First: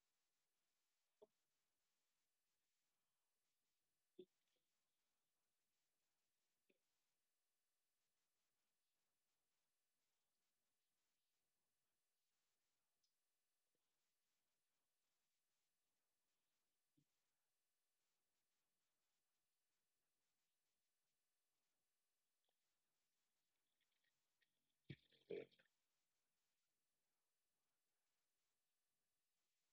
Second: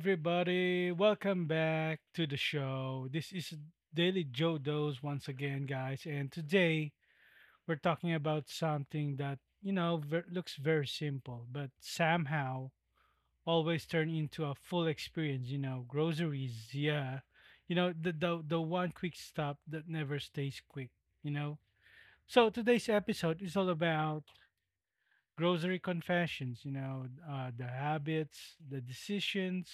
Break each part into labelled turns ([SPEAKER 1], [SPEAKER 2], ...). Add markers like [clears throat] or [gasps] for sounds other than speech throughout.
[SPEAKER 1] everybody? Welcome back to the show. This is Daily Joe Doze once again, guys. And today we're talking about something that, you know, looks very simple, but somehow always turn into a full experience, you know, groceries, yeah. You know, the one quick stop that never stays quick, you know. So today's episode is all about grocery confessions, you know, the habits, the decisions,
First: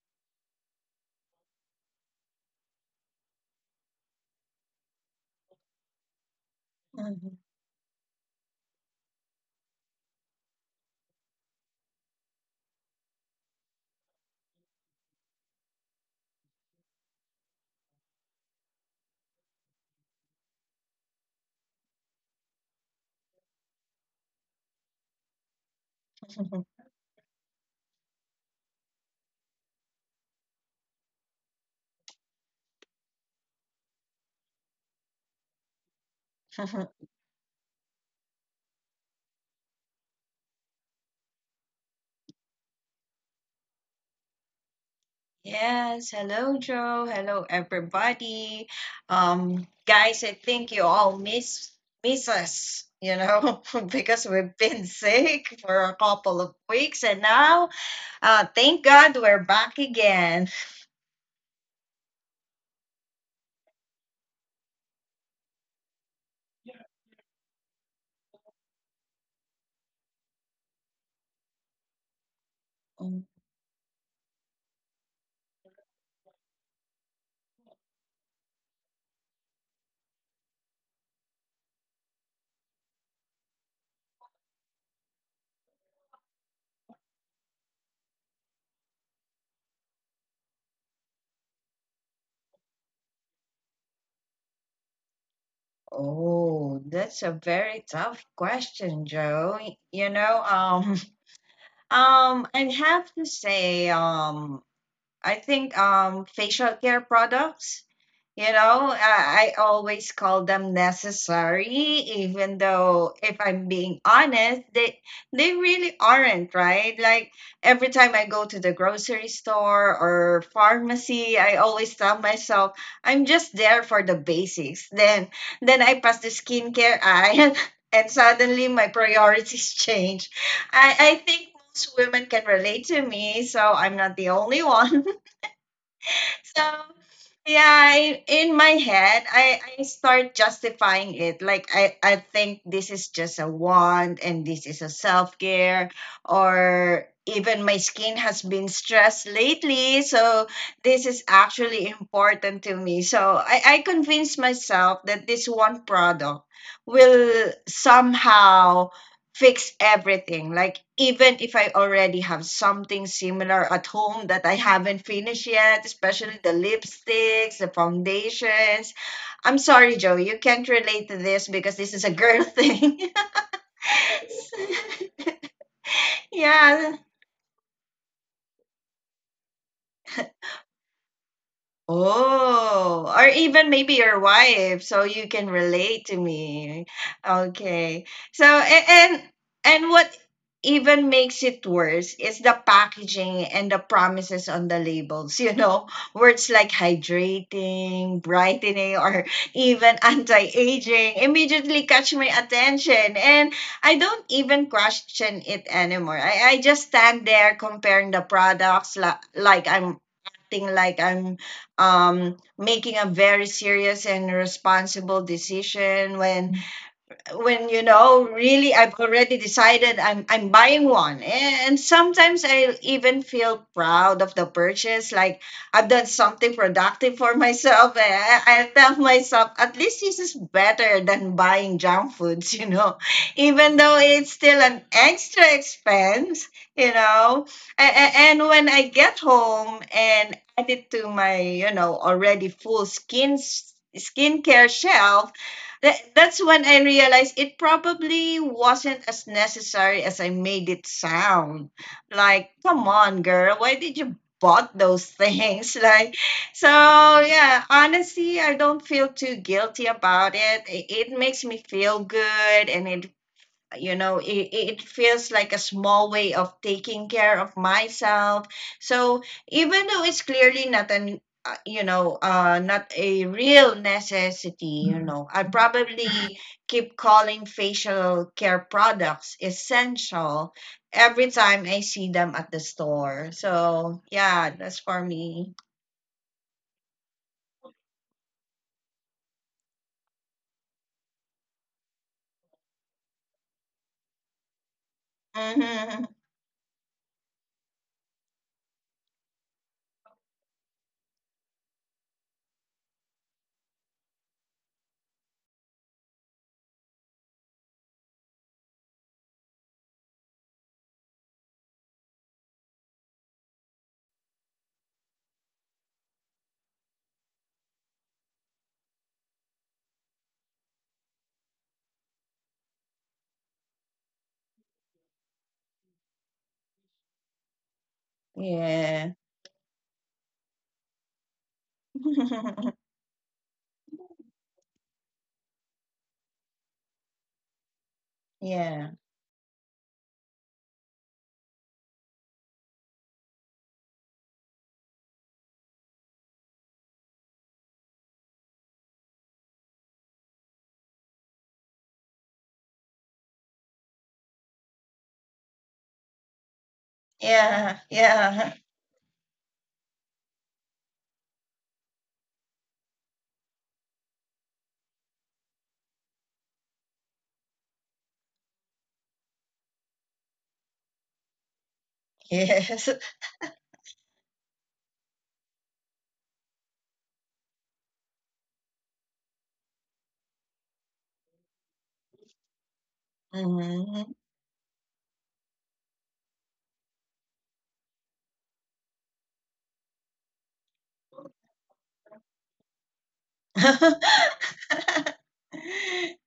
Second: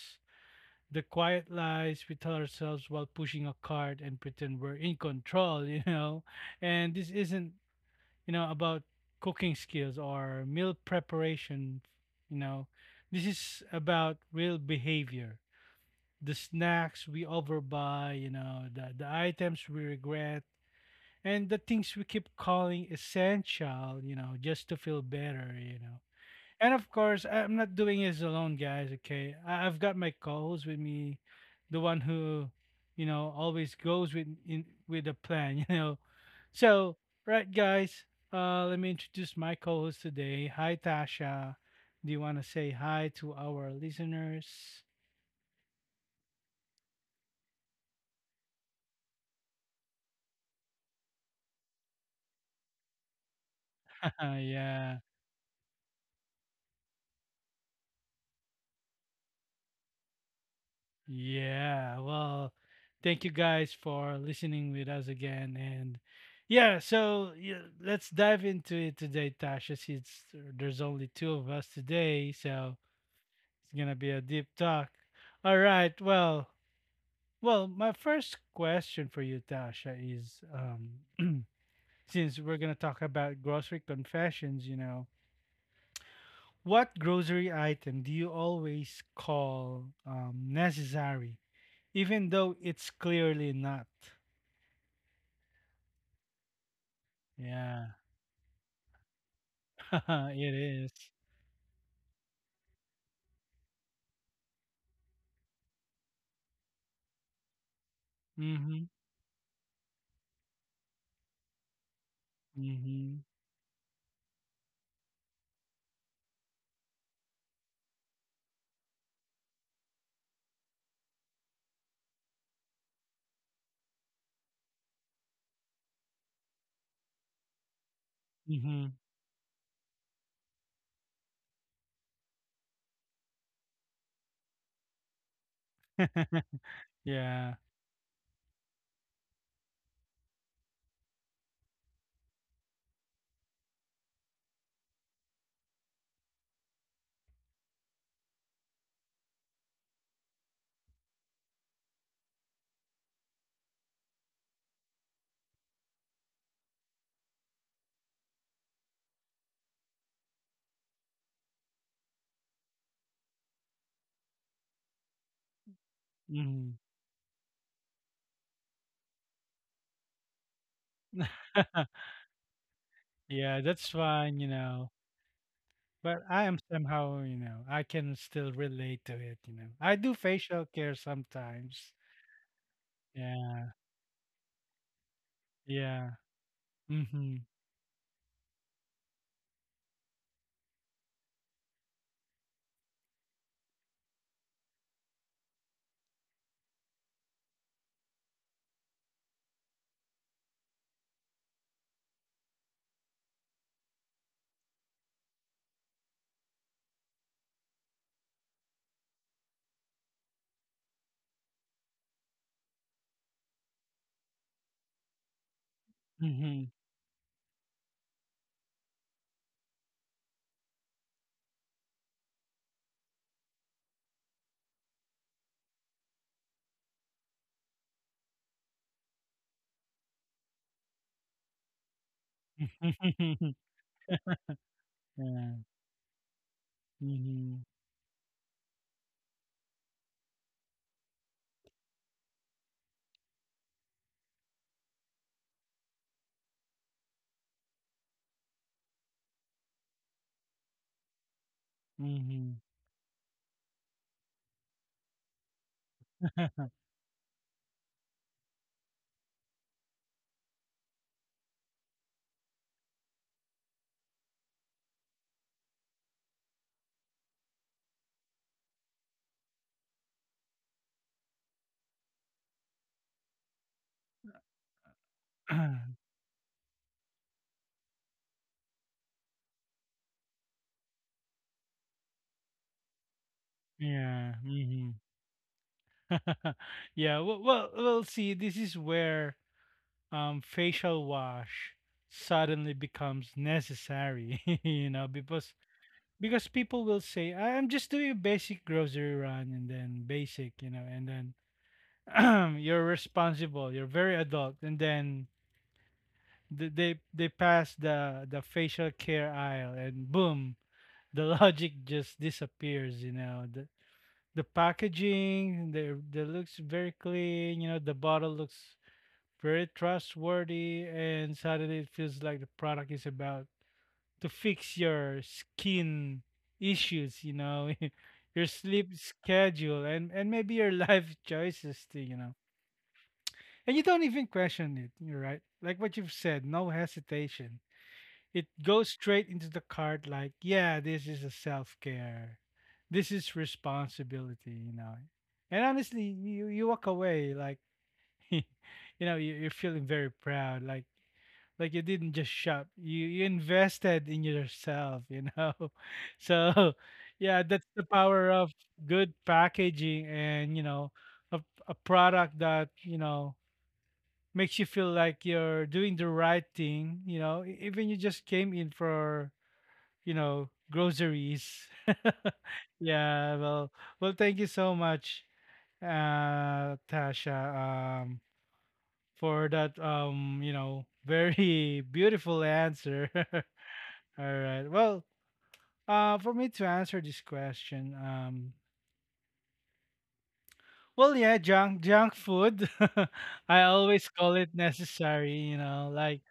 [SPEAKER 1] the quiet lies we tell ourselves while pushing a cart and pretend we're in control, [laughs] you know. And this isn't,
[SPEAKER 2] [laughs]
[SPEAKER 1] you know, about cooking skills or meal preparation, you know. This is about real behavior. The snacks we overbuy, you know, the items we regret, and the things we keep calling essential, you know, just to feel better, you know. And of course, I'm not doing this alone, guys. Okay, I've got my co-host with me, the one who, you know, always goes with in with a plan. [laughs] You know, so right, guys. Let me introduce my co-host today. Hi, Tasha. Do you want to say hi to our listeners?
[SPEAKER 2] Yes, hello Joe, hello everybody. Guys, I think you all miss us, you know, [laughs] because
[SPEAKER 1] [laughs]
[SPEAKER 2] we've been
[SPEAKER 1] Yeah.
[SPEAKER 2] sick for a couple of weeks, and now, thank God we're back again.
[SPEAKER 1] Yeah, well, thank you guys for listening with us again. And yeah, so yeah, let's dive into it today, Tasha, since there's only two of us today. So
[SPEAKER 2] Mm.
[SPEAKER 1] it's going to be a deep talk. All right. Well, my first question for you, Tasha, is [clears throat] since we're going to talk about grocery confessions, you know, what grocery item do you always call necessary? Even though it's clearly not.
[SPEAKER 2] Oh, that's a
[SPEAKER 1] Yeah,
[SPEAKER 2] very tough question, Joe. Y-
[SPEAKER 1] [laughs]
[SPEAKER 2] You know,
[SPEAKER 1] it is.
[SPEAKER 2] [laughs] I have to say, I think facial care products. You know,
[SPEAKER 1] Mm-hmm.
[SPEAKER 2] I always call them necessary, even
[SPEAKER 1] Mm-hmm.
[SPEAKER 2] though if I'm being honest, they really aren't, right? Like every time I go to the grocery store or pharmacy, I always tell myself, I'm just there for the basics. Then I pass the skincare aisle [laughs] and suddenly
[SPEAKER 1] Mm-hmm.
[SPEAKER 2] my priorities [laughs] change. I think most women can relate to me, so I'm not the only [laughs] one
[SPEAKER 1] [laughs]
[SPEAKER 2] so
[SPEAKER 1] Yeah.
[SPEAKER 2] yeah in my head I start justifying it like I think this is just a want and this is a self-care, or even my skin has been stressed lately, so this is actually important to me. So I convinced myself that this one product will somehow fix everything. Like, even if I already have something similar at home that I haven't finished yet, especially the
[SPEAKER 1] Mm-hmm.
[SPEAKER 2] lipsticks, the foundations. I'm sorry, Joe, you can't relate to this because
[SPEAKER 1] [laughs]
[SPEAKER 2] this is a girl [laughs] thing.
[SPEAKER 1] Yeah, that's fine, you know.
[SPEAKER 2] [laughs]
[SPEAKER 1] But I am
[SPEAKER 2] Yeah.
[SPEAKER 1] somehow, you know, I can still relate to it, you know. I do facial care sometimes.
[SPEAKER 2] Oh, or even
[SPEAKER 1] Yeah.
[SPEAKER 2] maybe your wife, so you can relate
[SPEAKER 1] Yeah.
[SPEAKER 2] to me.
[SPEAKER 1] Mm-hmm.
[SPEAKER 2] Okay. So a- and and what even makes it worse is the packaging and the promises on the labels, you know, [laughs] words like hydrating, brightening, or even anti-aging immediately catch my attention. And I don't even question it anymore. I just stand there comparing the products like I'm acting like I'm making a very serious and responsible decision when
[SPEAKER 1] Mm-hmm.
[SPEAKER 2] when you know really I've already decided I'm buying one. And sometimes I even feel proud of the purchase, like I've done something productive for myself. I tell myself at least this is better than buying junk foods, you know, [laughs]
[SPEAKER 1] [laughs]
[SPEAKER 2] even though it's still an extra
[SPEAKER 1] Yeah.
[SPEAKER 2] expense, you know.
[SPEAKER 1] Mm-hmm.
[SPEAKER 2] And when I get home and add it to my, you know, already full skincare shelf, that's when I realized it probably wasn't as necessary as I made it sound. Like,
[SPEAKER 1] Mm-hmm.
[SPEAKER 2] come on, girl, why did you bought those things? [laughs] Like, so
[SPEAKER 1] [laughs]
[SPEAKER 2] yeah, honestly, I don't feel too guilty about it. It makes me feel good, and it you know, it feels like a small way of taking care of myself. So even though it's clearly not an you know, not a real necessity, you know, I
[SPEAKER 1] [clears throat]
[SPEAKER 2] probably keep calling facial care products essential every time I see them at the store. So
[SPEAKER 1] Yeah.
[SPEAKER 2] yeah, that's
[SPEAKER 1] Mm-hmm.
[SPEAKER 2] for me.
[SPEAKER 1] [laughs] Yeah, well, see, this is where facial wash suddenly becomes necessary, [laughs] you know, because
[SPEAKER 2] Hmm.
[SPEAKER 1] people will say, I'm just doing a basic grocery run," and then basic, you know, and then [clears throat] you're responsible, you're very adult, and then they pass the facial care aisle, and boom, the [laughs] logic just disappears, you know. The packaging, the looks very clean, you know, the bottle looks very trustworthy, and suddenly it feels like the product is about to fix your skin issues, you know, [laughs] your sleep
[SPEAKER 2] Yeah.
[SPEAKER 1] schedule, and, maybe your [laughs] life choices too, you know.
[SPEAKER 2] [laughs]
[SPEAKER 1] And you don't even question it, you're right. Like what you've said, no hesitation. It goes
[SPEAKER 2] Yeah.
[SPEAKER 1] straight into the cart, like, yeah, this is a self care. This is responsibility, you know. And honestly, you walk away like, [laughs] you know, you're feeling very proud. Like you didn't just shop, you invested in yourself, you know. [laughs] So yeah, that's the
[SPEAKER 2] Yeah.
[SPEAKER 1] power of
[SPEAKER 2] Yeah.
[SPEAKER 1] good packaging, and you know, a, a product that, you know, makes you feel like you're doing the right thing, you know, even you just came in for, you know, groceries.
[SPEAKER 2] [laughs]
[SPEAKER 1] [laughs]
[SPEAKER 2] Yes.
[SPEAKER 1] Yeah, well, well, thank you so much, Tasha, um for that, you know, very [laughs] beautiful answer.
[SPEAKER 2] [laughs]
[SPEAKER 1] [laughs]
[SPEAKER 2] Hmm.
[SPEAKER 1] All right. Well, for me to answer this question, well, yeah, junk food. [laughs] I always call
[SPEAKER 2] [laughs]
[SPEAKER 1] it necessary. You know,
[SPEAKER 2] Mm.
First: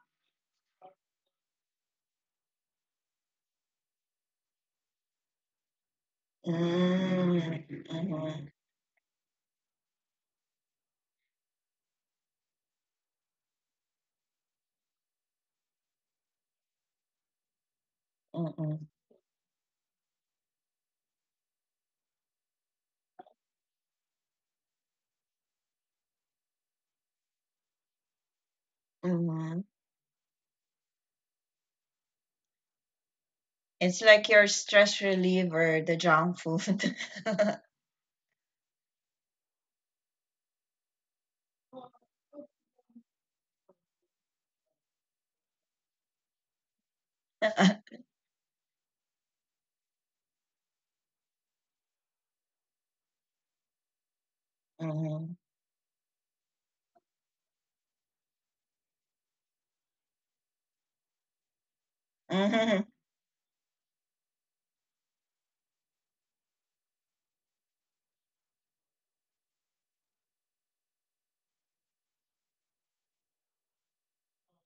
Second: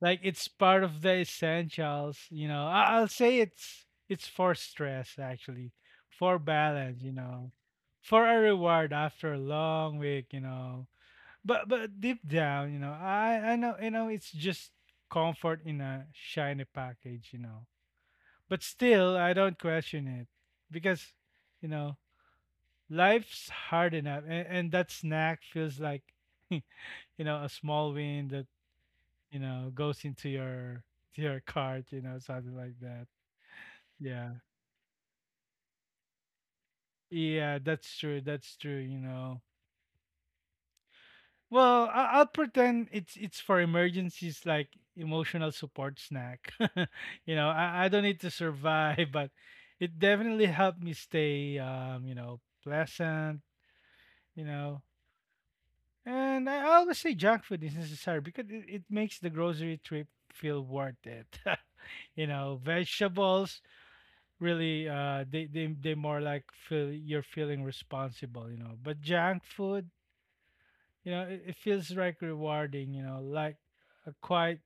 [SPEAKER 1] like it's part of the essentials. You know, I'll say it's for stress actually, for balance. You know,
[SPEAKER 2] Mm.
[SPEAKER 1] for a reward after a long week. You know, but deep down, you know, I know, you know, it's just comfort in a shiny package. You know, but
[SPEAKER 2] Mm.
[SPEAKER 1] still, I don't question it because, you know, life's hard enough. And, that snack feels like, [laughs] you know, a small win that, you
[SPEAKER 2] Mm.
[SPEAKER 1] know, goes into your to your cart, you know, something like that.
[SPEAKER 2] It's like
[SPEAKER 1] Yeah.
[SPEAKER 2] your stress reliever, the junk food.
[SPEAKER 1] Yeah,
[SPEAKER 2] [laughs]
[SPEAKER 1] that's true. That's true, you know. Well, I'll pretend it's for emergencies like emotional support snack. [laughs] You know, I don't need to survive, [laughs] but it definitely helped me stay you know, pleasant, you know.
[SPEAKER 2] Mhm.
[SPEAKER 1] And I always say junk food is necessary because it makes the grocery trip feel worth it. [laughs] You know,
[SPEAKER 2] Mhm.
[SPEAKER 1] vegetables really they they more like feel you're feeling responsible, you know. But junk food, you know, it feels like rewarding, you know, like a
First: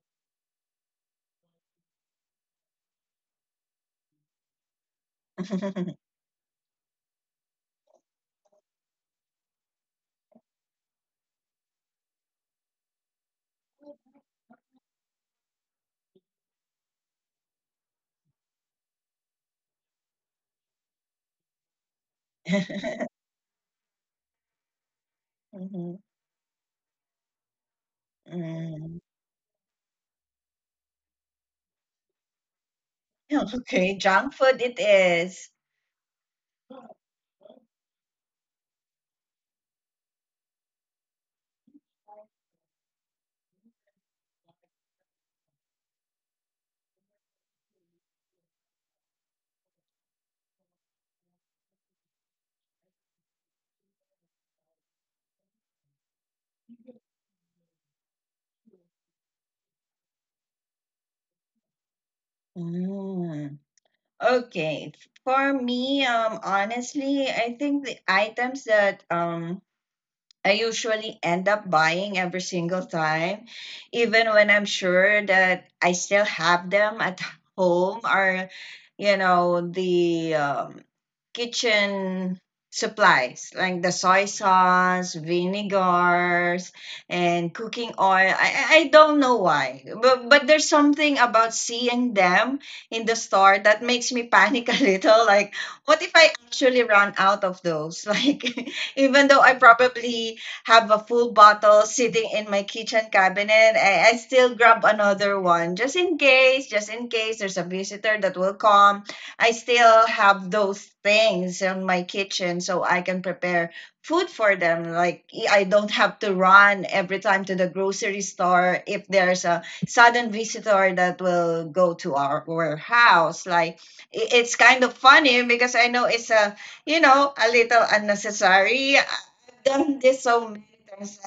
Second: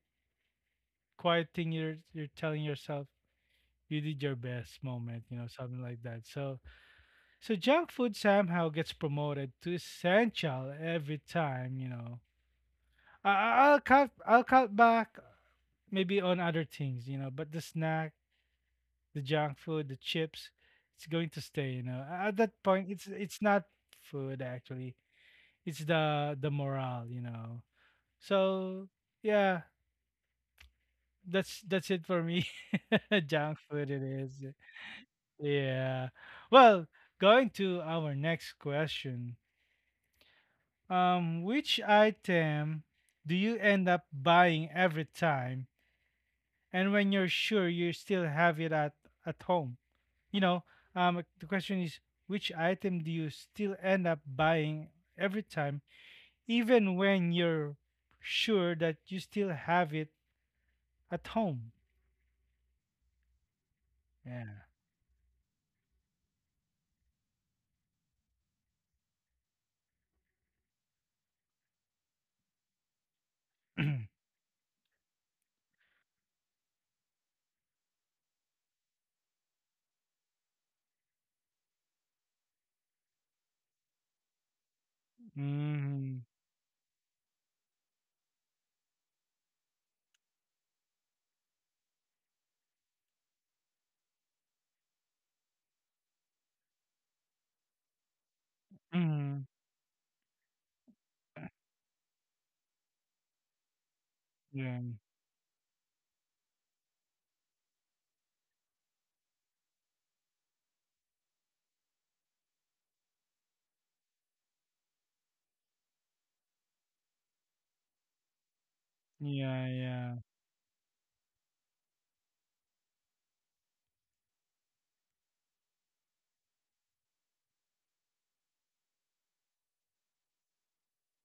[SPEAKER 1] quiet thing you're telling yourself you did your best moment, you know, something like
[SPEAKER 2] [laughs]
[SPEAKER 1] that. So so junk food somehow gets promoted to essential every time, you know. I'll cut. I'll cut back maybe on other things, you know, but the snack, the junk food, the chips, it's going to stay, you know. At that point, it's not food actually. It's
[SPEAKER 2] Mhm.
[SPEAKER 1] the morale, you know. So,
[SPEAKER 2] Mm.
[SPEAKER 1] yeah, that's it for me. [laughs] Junk food
[SPEAKER 2] Okay,
[SPEAKER 1] it is.
[SPEAKER 2] junk food it is.
[SPEAKER 1] Yeah. Well, going to our next question. Which item do you end up buying every time and when you're sure you still have it at home? You know, the question is, which item do you still end up buying every time, even when you're sure that you still have it at home?
[SPEAKER 2] Mm.
[SPEAKER 1] Yeah.
[SPEAKER 2] Okay, for me, honestly, I think the items that I usually end up buying every single time, even when I'm sure that I still have them at [laughs] home, or, you know, the kitchen supplies like the soy sauce,
[SPEAKER 1] Mm-hmm.
[SPEAKER 2] vinegars, and cooking oil. I don't know why, but there's something about seeing them in the store that makes me panic [laughs] a little. Like, what if I actually run out of those? [laughs] Like, even
[SPEAKER 1] Mm-hmm.
[SPEAKER 2] though I probably have a full bottle sitting in my kitchen cabinet, I still grab
[SPEAKER 1] Yeah.
[SPEAKER 2] another one just in case there's a visitor that will come. I still have those things in my kitchen so I can prepare food for them. Like I don't have to run every time to the grocery store if there's a
[SPEAKER 1] Yeah.
[SPEAKER 2] sudden visitor that will go to our house. Like it's kind of funny because I know it's a, you know, a little unnecessary. I've done this so many times.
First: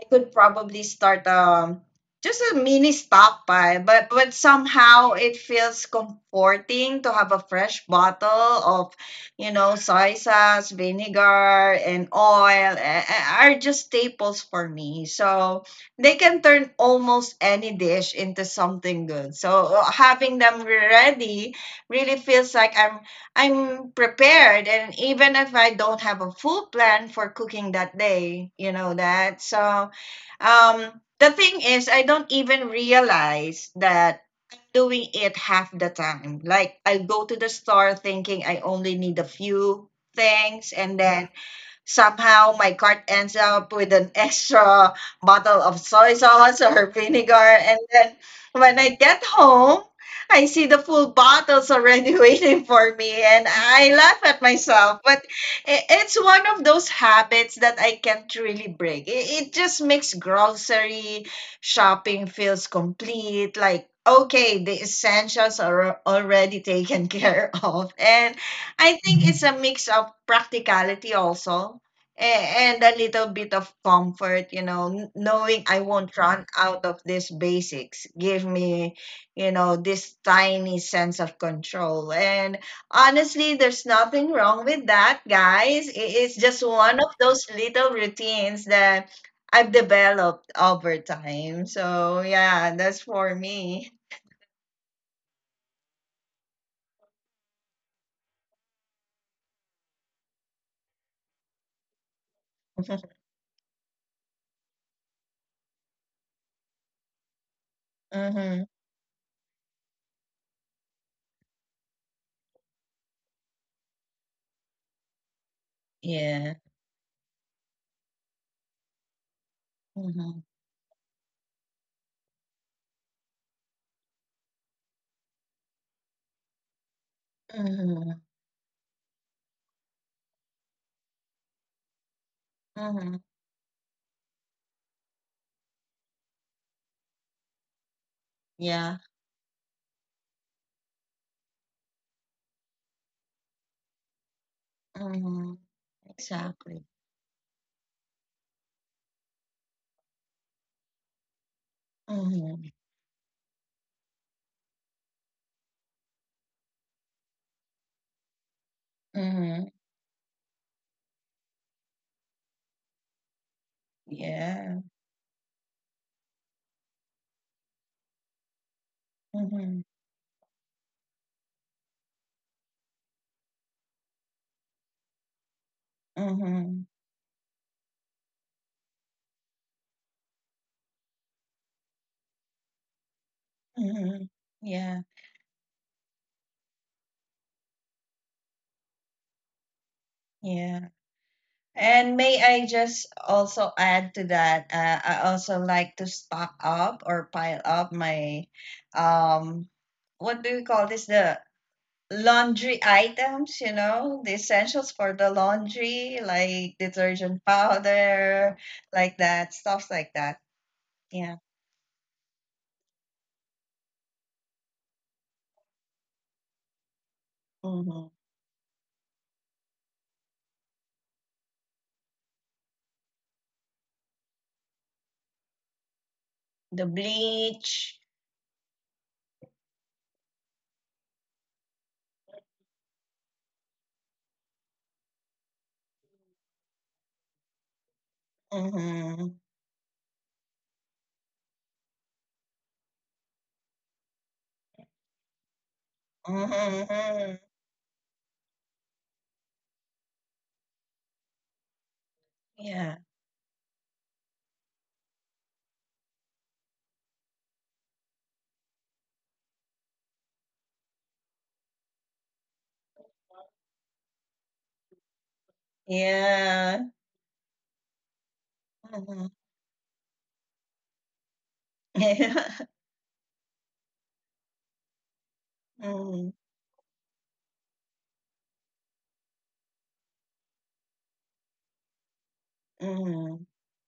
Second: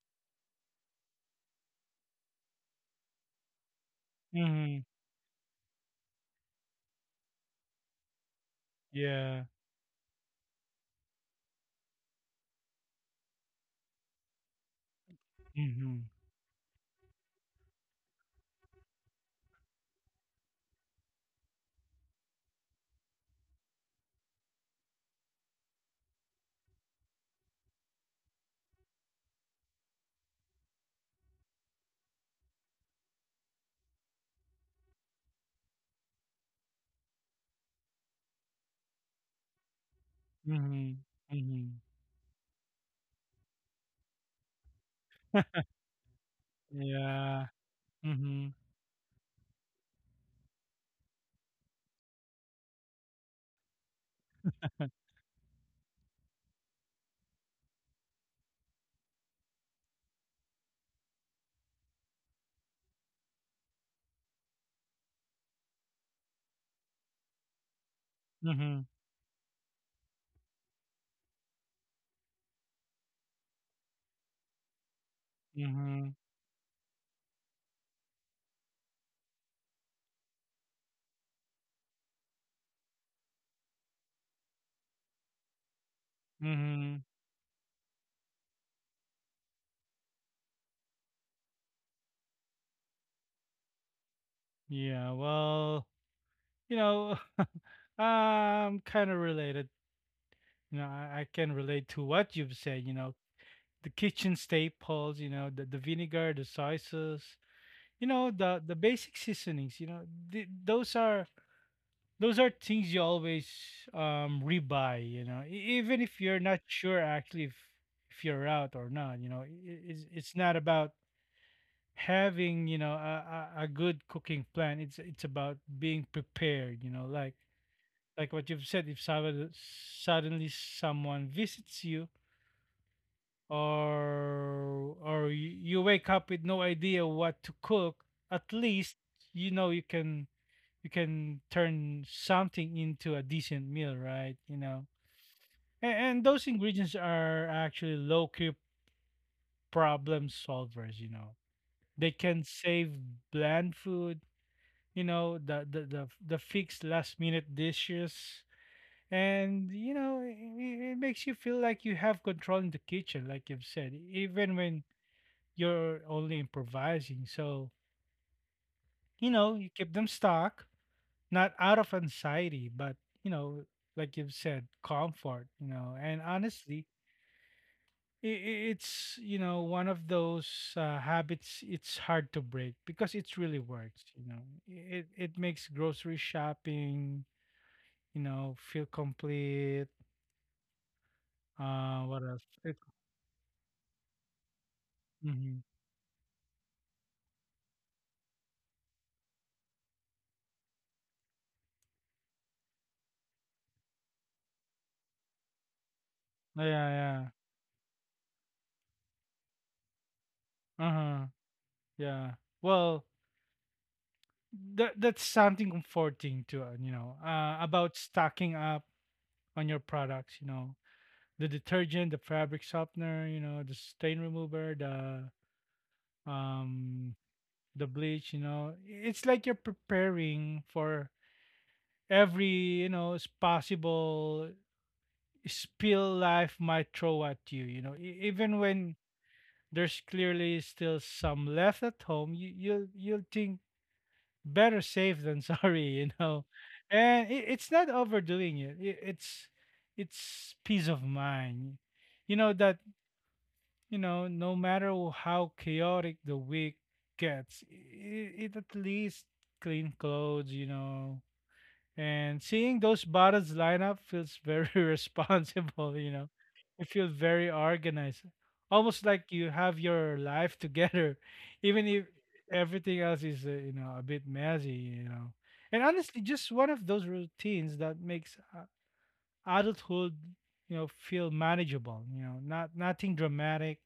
[SPEAKER 2] I could probably start just a mini stockpile, but
[SPEAKER 1] Yeah. Mm-hmm.
[SPEAKER 2] somehow it feels comforting to have a fresh bottle of,
[SPEAKER 1] Yeah.
[SPEAKER 2] you know, soy sauce, vinegar, and oil. Are just staples for me. So
[SPEAKER 1] Mm-hmm.
[SPEAKER 2] they can turn almost any dish into something good. So having them ready really feels like I'm prepared, and even if I don't have a full plan for cooking that day, you know that. So the thing is, I don't even realize that doing it half the time. Like I go to the store thinking I only need a few things, and
[SPEAKER 1] Mm-hmm.
[SPEAKER 2] then
[SPEAKER 1] Mm-hmm.
[SPEAKER 2] somehow my cart ends up with an [laughs] extra bottle of soy sauce or vinegar.
[SPEAKER 1] Yeah.
[SPEAKER 2] And then
[SPEAKER 1] Mm-hmm.
[SPEAKER 2] when I get home, I see the full bottles already [laughs] waiting for me and I laugh at
[SPEAKER 1] [laughs]
[SPEAKER 2] myself. But it's one of those habits that I can't really break. It just makes grocery shopping feels complete, like okay, the essentials are already taken [laughs] care of. And
[SPEAKER 1] Mm-hmm.
[SPEAKER 2] I think Mhm. it's a mix of practicality also a- and a little bit of comfort, you know, knowing I
[SPEAKER 1] Mm-hmm.
[SPEAKER 2] won't run out of these basics give me, you know, this tiny sense of control. And honestly, there's nothing wrong with that, guys. It's just
[SPEAKER 1] Mm-hmm.
[SPEAKER 2] one of those little routines that I've developed over time. So, yeah, that's for me.
[SPEAKER 1] Yeah. Well, you know, [laughs] kind of related, you know, I can relate to what you've said, you know,
[SPEAKER 2] [laughs]
[SPEAKER 1] the kitchen staples, you know, the vinegar, the soy sauce, you know,
[SPEAKER 2] Mm-hmm.
[SPEAKER 1] the basic seasonings, you know, th- those are those are things you always rebuy, you know, even if you're not
[SPEAKER 2] Yeah.
[SPEAKER 1] sure actually if you're out or not, you know, it's
[SPEAKER 2] Mm-hmm.
[SPEAKER 1] not about having, you know, a good cooking plan. It's about being prepared, you know,
[SPEAKER 2] Mm-hmm.
[SPEAKER 1] like what you've said, if suddenly someone visits you,
[SPEAKER 2] Mm-hmm.
[SPEAKER 1] or you wake up with no idea what to cook, at least
[SPEAKER 2] Yeah.
[SPEAKER 1] you know you can turn something into a decent meal, right, you know?
[SPEAKER 2] Mhm.
[SPEAKER 1] And, those ingredients
[SPEAKER 2] Exactly.
[SPEAKER 1] are actually low key problem solvers, you know. They can
[SPEAKER 2] Mhm.
[SPEAKER 1] save bland food, you know, the fixed last minute dishes, and
[SPEAKER 2] Mhm.
[SPEAKER 1] you know, it makes you feel like you have control in the kitchen, like you've said, even when
[SPEAKER 2] Yeah.
[SPEAKER 1] you're only improvising. So, you know, you keep
[SPEAKER 2] Mhm.
[SPEAKER 1] them stock, not out of anxiety, but, you know, like you've said, comfort, you know. And honestly,
[SPEAKER 2] Mhm.
[SPEAKER 1] it's, you know, one of those habits it's hard to break because it really works, you know.
[SPEAKER 2] Mhm. Yeah.
[SPEAKER 1] It makes grocery shopping, you know, feel complete.
[SPEAKER 2] Yeah.
[SPEAKER 1] What
[SPEAKER 2] And
[SPEAKER 1] else?
[SPEAKER 2] may
[SPEAKER 1] It,
[SPEAKER 2] I just also add to that? I
[SPEAKER 1] mhm.
[SPEAKER 2] also like to stock up or pile up my, um, what do we call this? The laundry items. You know, the essentials for the laundry,
[SPEAKER 1] Yeah,
[SPEAKER 2] like
[SPEAKER 1] yeah.
[SPEAKER 2] detergent powder, like that, stuff like that.
[SPEAKER 1] Uh-huh.
[SPEAKER 2] Yeah.
[SPEAKER 1] Yeah. Well, that that's something comforting to, you know, about
[SPEAKER 2] Mhm.
[SPEAKER 1] stocking up on your products, you know, the detergent, the fabric softener, you know, the stain remover,
[SPEAKER 2] The
[SPEAKER 1] um the
[SPEAKER 2] bleach.
[SPEAKER 1] bleach, you know. It's like you're preparing for every, you know, possible spill life might throw at you, you know. E- even when
[SPEAKER 2] Mhm.
[SPEAKER 1] there's clearly still some left at home, you'll think better safe than [laughs] sorry, you know.
[SPEAKER 2] Mhm,
[SPEAKER 1] And
[SPEAKER 2] mhm.
[SPEAKER 1] it's not overdoing it. It's peace of mind. You know that,
[SPEAKER 2] Yeah.
[SPEAKER 1] you know, no matter how chaotic the week gets, it at least clean clothes. You know, and seeing those bottles line up feels very [laughs] responsible, you know.
[SPEAKER 2] Yeah.
[SPEAKER 1] It feels very organized. Almost like
[SPEAKER 2] Mhm. [laughs]
[SPEAKER 1] you have your life [laughs] together, even if
[SPEAKER 2] Yeah.
[SPEAKER 1] everything else is, you know, a bit messy, you know. And honestly,
[SPEAKER 2] Mhm.
[SPEAKER 1] just one of those routines that makes, adulthood, you know, feel manageable, you know, nothing
[SPEAKER 2] Mhm.
[SPEAKER 1] dramatic,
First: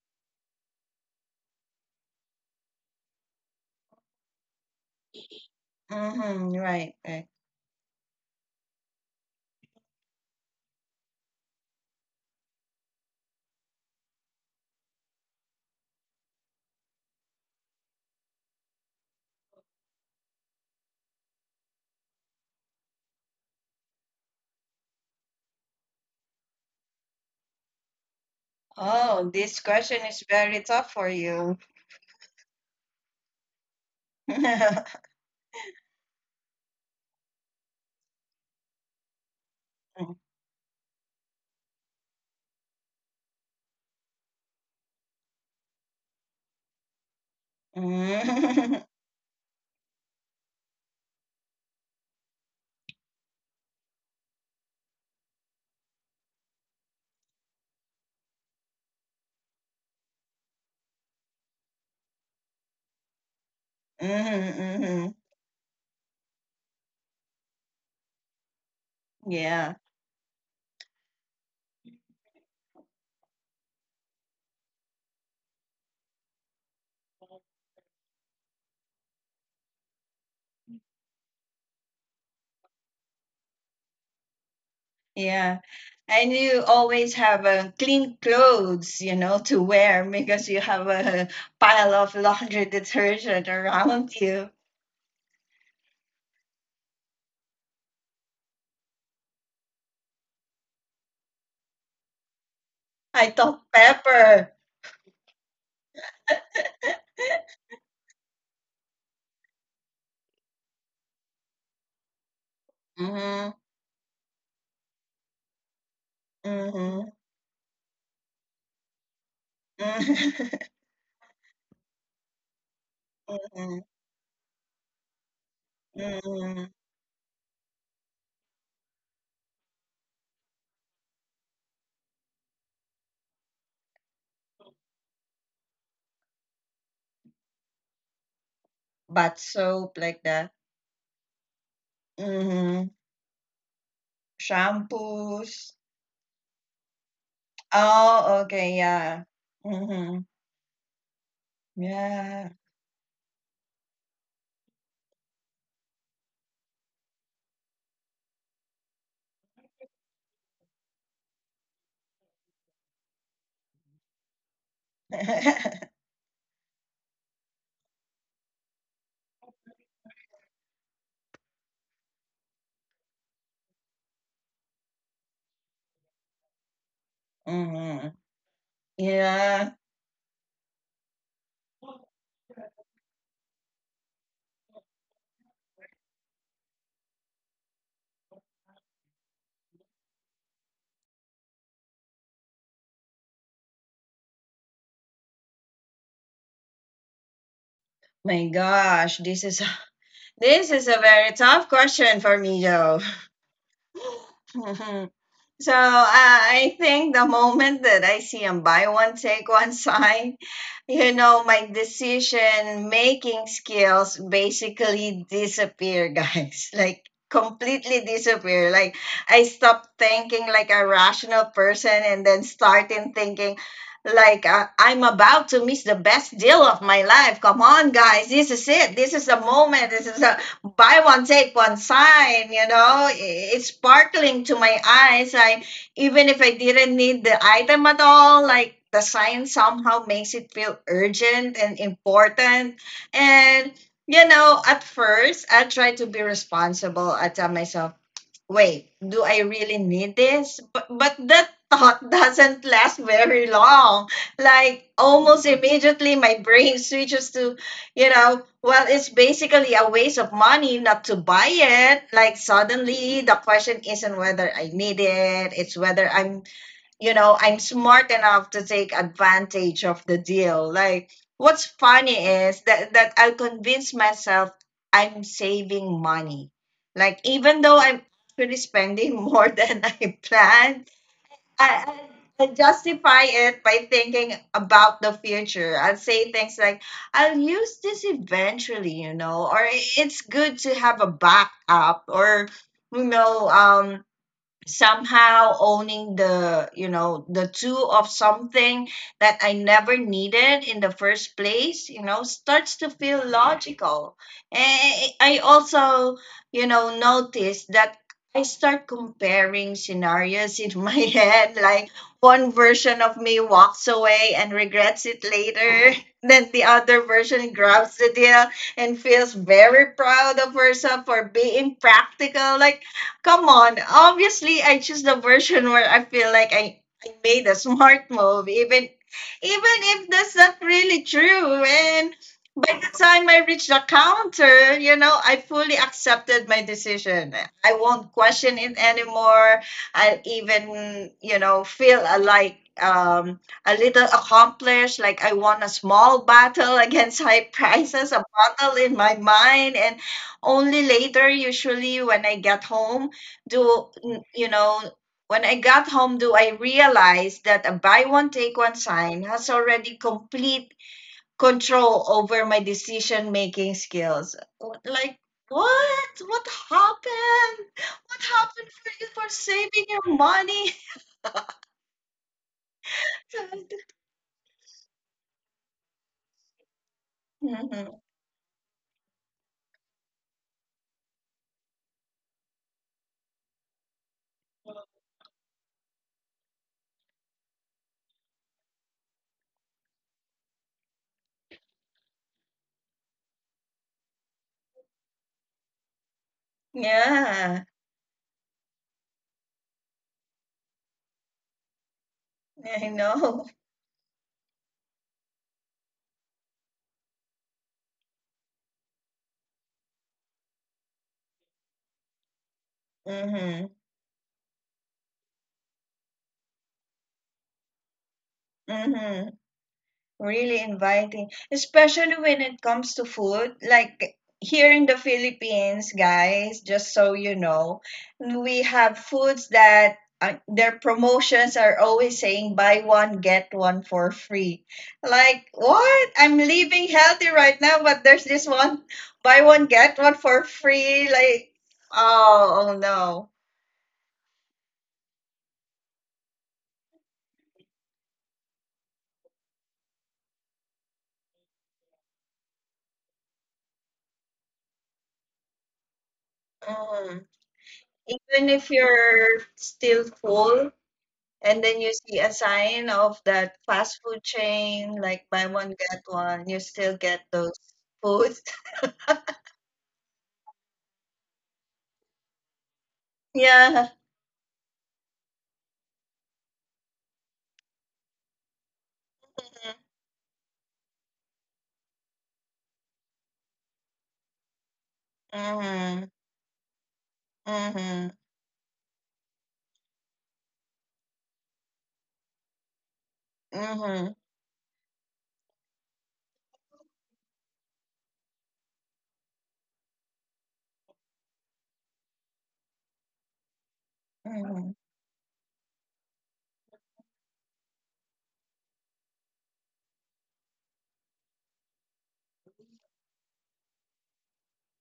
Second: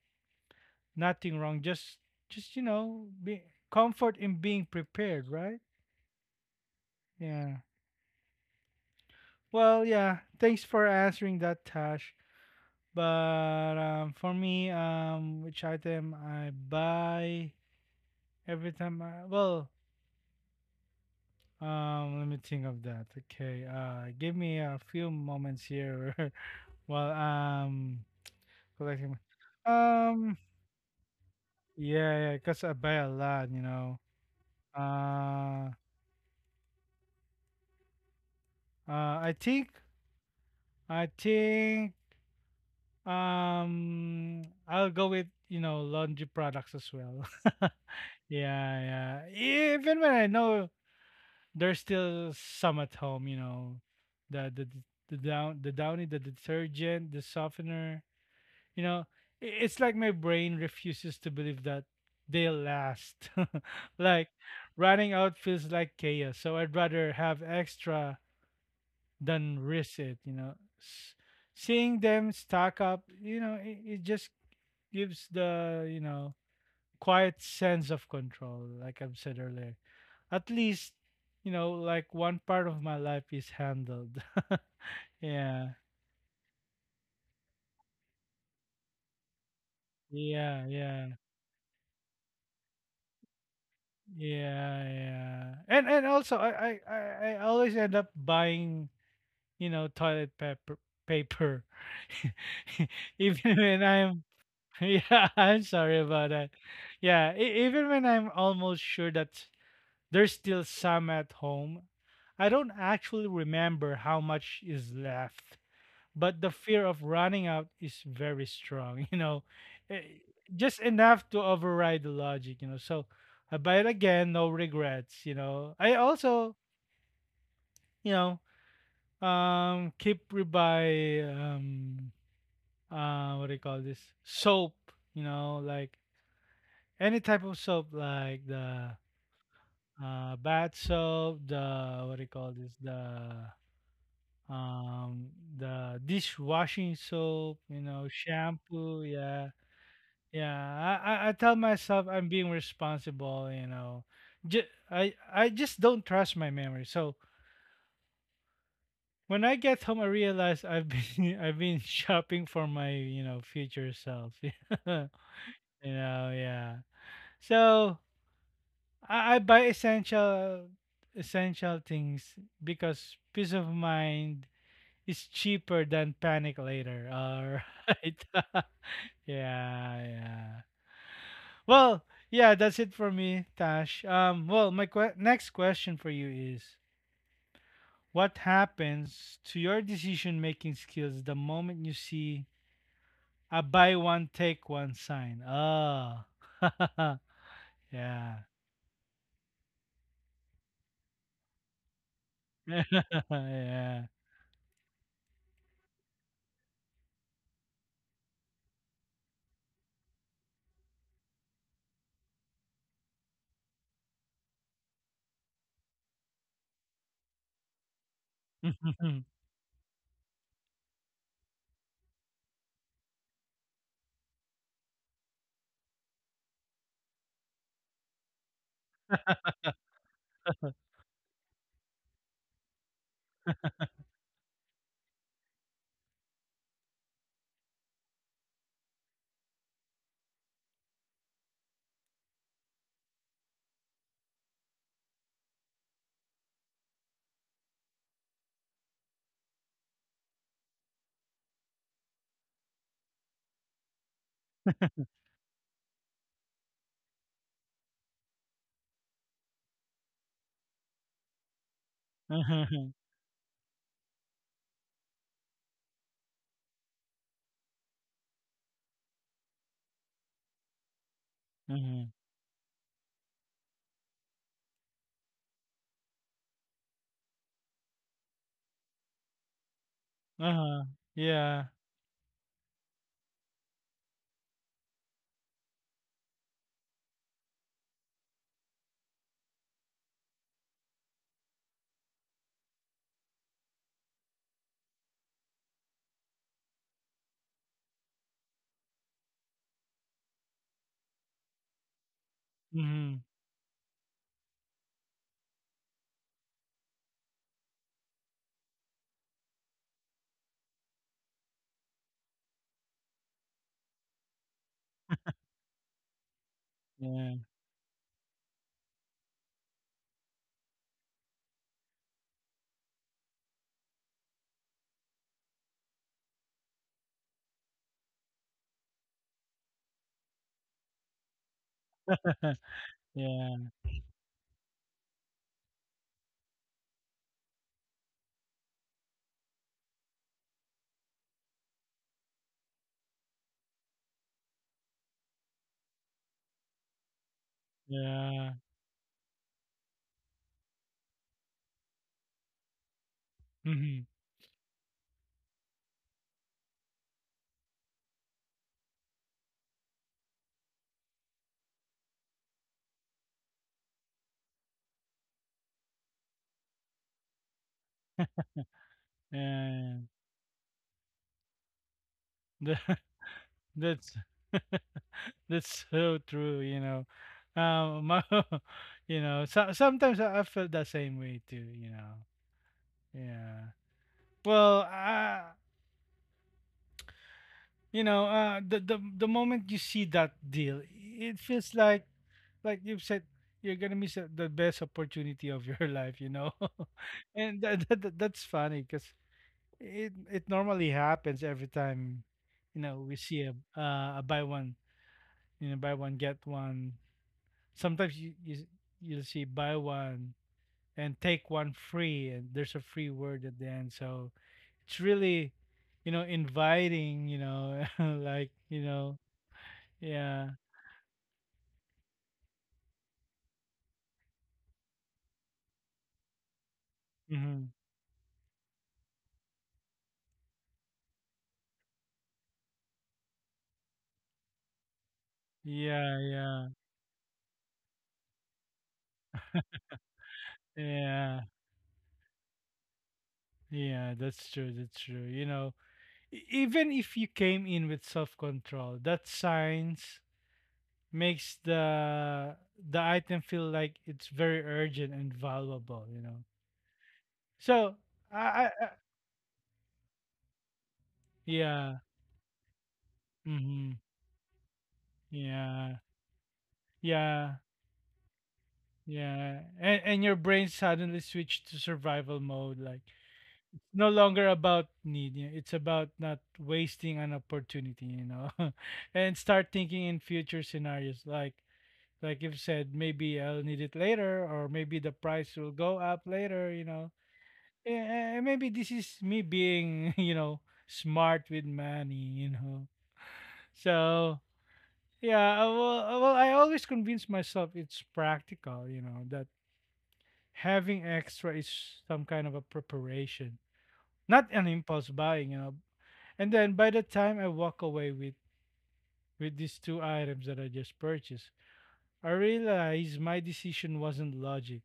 [SPEAKER 1] nothing wrong, just you know, be comfort in being prepared, right?
[SPEAKER 2] Mhm. [laughs] Right. Right.
[SPEAKER 1] Yeah. Well, yeah. Thanks for answering that, Tash. But for me, which item I buy every time I well, let me think of that. Okay, give me a few moments here [laughs] while collecting.
[SPEAKER 2] Oh, this question is
[SPEAKER 1] Um,
[SPEAKER 2] very tough for you.
[SPEAKER 1] yeah, yeah, because I buy a lot, you know.
[SPEAKER 2] [laughs]
[SPEAKER 1] Uh, uh, I think,
[SPEAKER 2] Mhm.
[SPEAKER 1] I think, I'll go with, you know, laundry products as well. [laughs]
[SPEAKER 2] Mhm,
[SPEAKER 1] Yeah, yeah. Even when I know there's still some at home, you know, the the the downy, the detergent, the softener. You know, it's like my brain refuses to believe that they'll last. [laughs] Like, running
[SPEAKER 2] mhm.
[SPEAKER 1] out feels like chaos, so I'd rather have extra
[SPEAKER 2] [laughs]
[SPEAKER 1] than
[SPEAKER 2] Yeah.
[SPEAKER 1] risk it. You know, S- seeing them stack up, you know, it just gives the quiet sense of control, like I've said earlier, at least, you know, like one part of my life is handled. [laughs]
[SPEAKER 2] Yeah.
[SPEAKER 1] yeah
[SPEAKER 2] And you always have clean clothes, you know, to wear because
[SPEAKER 1] yeah
[SPEAKER 2] you have
[SPEAKER 1] yeah
[SPEAKER 2] a pile of laundry detergent around you.
[SPEAKER 1] yeah yeah. And also I i always end up buying, you know, toilet paper. [laughs]
[SPEAKER 2] I
[SPEAKER 1] Even
[SPEAKER 2] thought
[SPEAKER 1] when I'm
[SPEAKER 2] pepper.
[SPEAKER 1] [laughs] yeah, I'm sorry about that. Yeah, even when I'm almost sure that there's still some at home, I don't actually
[SPEAKER 2] Mm-hmm.
[SPEAKER 1] remember how much is left, but the fear of
[SPEAKER 2] Mm-hmm.
[SPEAKER 1] running out is very strong. [laughs] You know, Eh,
[SPEAKER 2] Mhm.
[SPEAKER 1] just
[SPEAKER 2] [laughs]
[SPEAKER 1] enough to override the logic, you know. So I buy it
[SPEAKER 2] Mhm.
[SPEAKER 1] again, no regrets, you know. I also,
[SPEAKER 2] Mhm.
[SPEAKER 1] you know keep rebuy, what do you call this, soap, you know, like any type of soap, like the
[SPEAKER 2] Bath soap
[SPEAKER 1] uh
[SPEAKER 2] like that.
[SPEAKER 1] bath soap, the what do you call this,
[SPEAKER 2] Mhm.
[SPEAKER 1] um
[SPEAKER 2] Shampoos.
[SPEAKER 1] the dishwashing soap, you know,
[SPEAKER 2] Oh, okay,
[SPEAKER 1] shampoo,
[SPEAKER 2] yeah.
[SPEAKER 1] yeah.
[SPEAKER 2] Mhm.
[SPEAKER 1] Yeah, I tell myself I'm being
[SPEAKER 2] Yeah.
[SPEAKER 1] responsible, you know. Ju- I just don't trust my memory. So when I get home, I realize I've been [laughs] I've been shopping for my, you know, future self. [laughs] You know,
[SPEAKER 2] [laughs]
[SPEAKER 1] yeah. So I buy essential things because peace of mind is cheaper than panic later. All right.
[SPEAKER 2] Mhm.
[SPEAKER 1] [laughs]
[SPEAKER 2] Yeah.
[SPEAKER 1] Yeah, yeah. Well, yeah, that's it for me, Tash. Well, my next question for you is, what happens to your decision making skills the moment you see a buy one, take one sign? Oh, [laughs] yeah.
[SPEAKER 2] My gosh, this is [laughs] this is a very tough question for me though.
[SPEAKER 1] [laughs] Yeah.
[SPEAKER 2] [laughs] So I think the moment that I see a buy one, take one [laughs] sign, you know, my decision making skills basically disappear, guys. [laughs] Like completely disappear. Like
[SPEAKER 1] [laughs]
[SPEAKER 2] I stop thinking like a rational person and then starting thinking like I'm about to miss the best deal of my life. Come on, guys. This is it. This is the moment. This is the buy one take one sign. You know, it's sparkling to my eyes. I even if I didn't need the item at all, like the sign somehow makes it feel urgent and important. And you know, at first I try to be responsible. I tell myself, wait, do I really need this? But that thought [laughs] doesn't last very long. Like almost immediately my brain switches to, you know, well, it's basically a waste of money not to buy it. Like
[SPEAKER 1] Uh-huh.
[SPEAKER 2] suddenly the question isn't whether I need it, it's whether I'm you know, I'm smart enough to take advantage of the deal. Like, what's
[SPEAKER 1] Uh-huh.
[SPEAKER 2] funny is that I'll convince myself I'm saving money. Like, even though I'm actually spending more [laughs] than I planned,
[SPEAKER 1] Uh-huh. Yeah.
[SPEAKER 2] I, I justify it by thinking about the future. I'll say things like, I'll use this eventually, you know, or it's good to have a backup, or, you know, somehow owning the you know the two of something that I never needed in the first place, you know, starts to
[SPEAKER 1] Mm-hmm.
[SPEAKER 2] feel logical. And I also, you know, notice that I start comparing scenarios in my [laughs] head, like one version of me walks away and regrets it later, [laughs] then the other
[SPEAKER 1] Yeah.
[SPEAKER 2] version grabs the deal and feels very proud of herself for being practical. Like come on. Obviously, I choose the version where I feel like I made a smart move, even if that's not really true. And
[SPEAKER 1] [laughs]
[SPEAKER 2] by the time I
[SPEAKER 1] Yeah.
[SPEAKER 2] reached the counter, you know, I fully accepted my decision. I won't question it anymore. I'll even, you know, feel like a little accomplished, like I won a small battle [laughs] against high prices, a
[SPEAKER 1] Yeah.
[SPEAKER 2] battle in my mind, and only later, usually when I get home, do
[SPEAKER 1] Mm-hmm.
[SPEAKER 2] you know when I got home do I realize that a buy one take one sign has already complete control over my decision making skills. Like what happened, what happened for you for saving
[SPEAKER 1] Yeah.
[SPEAKER 2] your money? [laughs]
[SPEAKER 1] [laughs] That's [laughs] that's so true, you know.
[SPEAKER 2] Mhm.
[SPEAKER 1] My, [laughs] you know, so, sometimes I felt that same way too, you know. Yeah. Well, you know, the, the moment you see that deal, it feels like you've said, you're gonna miss the best opportunity of your [laughs] life, you know. [laughs] And
[SPEAKER 2] Yeah.
[SPEAKER 1] that, that's funny because it normally happens every time, you
[SPEAKER 2] I
[SPEAKER 1] know, we see
[SPEAKER 2] know.
[SPEAKER 1] a buy one, you know, buy one get one. Sometimes you'll see buy one and take one free, and there's a free word at
[SPEAKER 2] Hmm.
[SPEAKER 1] the end, so it's really, you know, inviting, you know. [laughs] Like, you know,
[SPEAKER 2] Hmm.
[SPEAKER 1] yeah.
[SPEAKER 2] Really inviting, especially when it comes to food. Like here in the Philippines, guys, just so you
[SPEAKER 1] Hmm.
[SPEAKER 2] know, we have foods that their promotions are always saying buy one, get one for free. Like, what?
[SPEAKER 1] yeah,
[SPEAKER 2] I'm
[SPEAKER 1] yeah,
[SPEAKER 2] living healthy right now, but there's this one buy one, get one for free.
[SPEAKER 1] yeah,
[SPEAKER 2] Like, oh, oh no.
[SPEAKER 1] yeah, that's true, that's true, you know. Even if you came in with self-control, that signs makes the item feel like it's very urgent and valuable, you know.
[SPEAKER 2] Mm.
[SPEAKER 1] So i,
[SPEAKER 2] Even
[SPEAKER 1] I
[SPEAKER 2] if
[SPEAKER 1] I-
[SPEAKER 2] you're still full, and then you
[SPEAKER 1] yeah.
[SPEAKER 2] see a sign of that
[SPEAKER 1] Mhm.
[SPEAKER 2] fast food chain, like buy one,
[SPEAKER 1] Yeah,
[SPEAKER 2] get one, you still get those
[SPEAKER 1] yeah,
[SPEAKER 2] foods. [laughs]
[SPEAKER 1] yeah. And your brain suddenly switched to survival mode. Like,
[SPEAKER 2] Yeah.
[SPEAKER 1] no longer about need. Yeah, it's about not wasting an opportunity, you know. [laughs] And start thinking in future scenarios. Like you've said, maybe I'll need it later, or maybe the price will go
[SPEAKER 2] Mm-hmm.
[SPEAKER 1] up later, you know.
[SPEAKER 2] Mm-hmm.
[SPEAKER 1] Yeah, and maybe this is me being, [laughs] you know, smart with money, you know.
[SPEAKER 2] Mm-hmm.
[SPEAKER 1] So yeah, well, I always convince myself it's practical, you know, that having extra is some kind of a preparation, not an
[SPEAKER 2] Mm-hmm.
[SPEAKER 1] impulse buying, you know. And then by the time I walk away with these two items that I just purchased, I realize my decision wasn't logic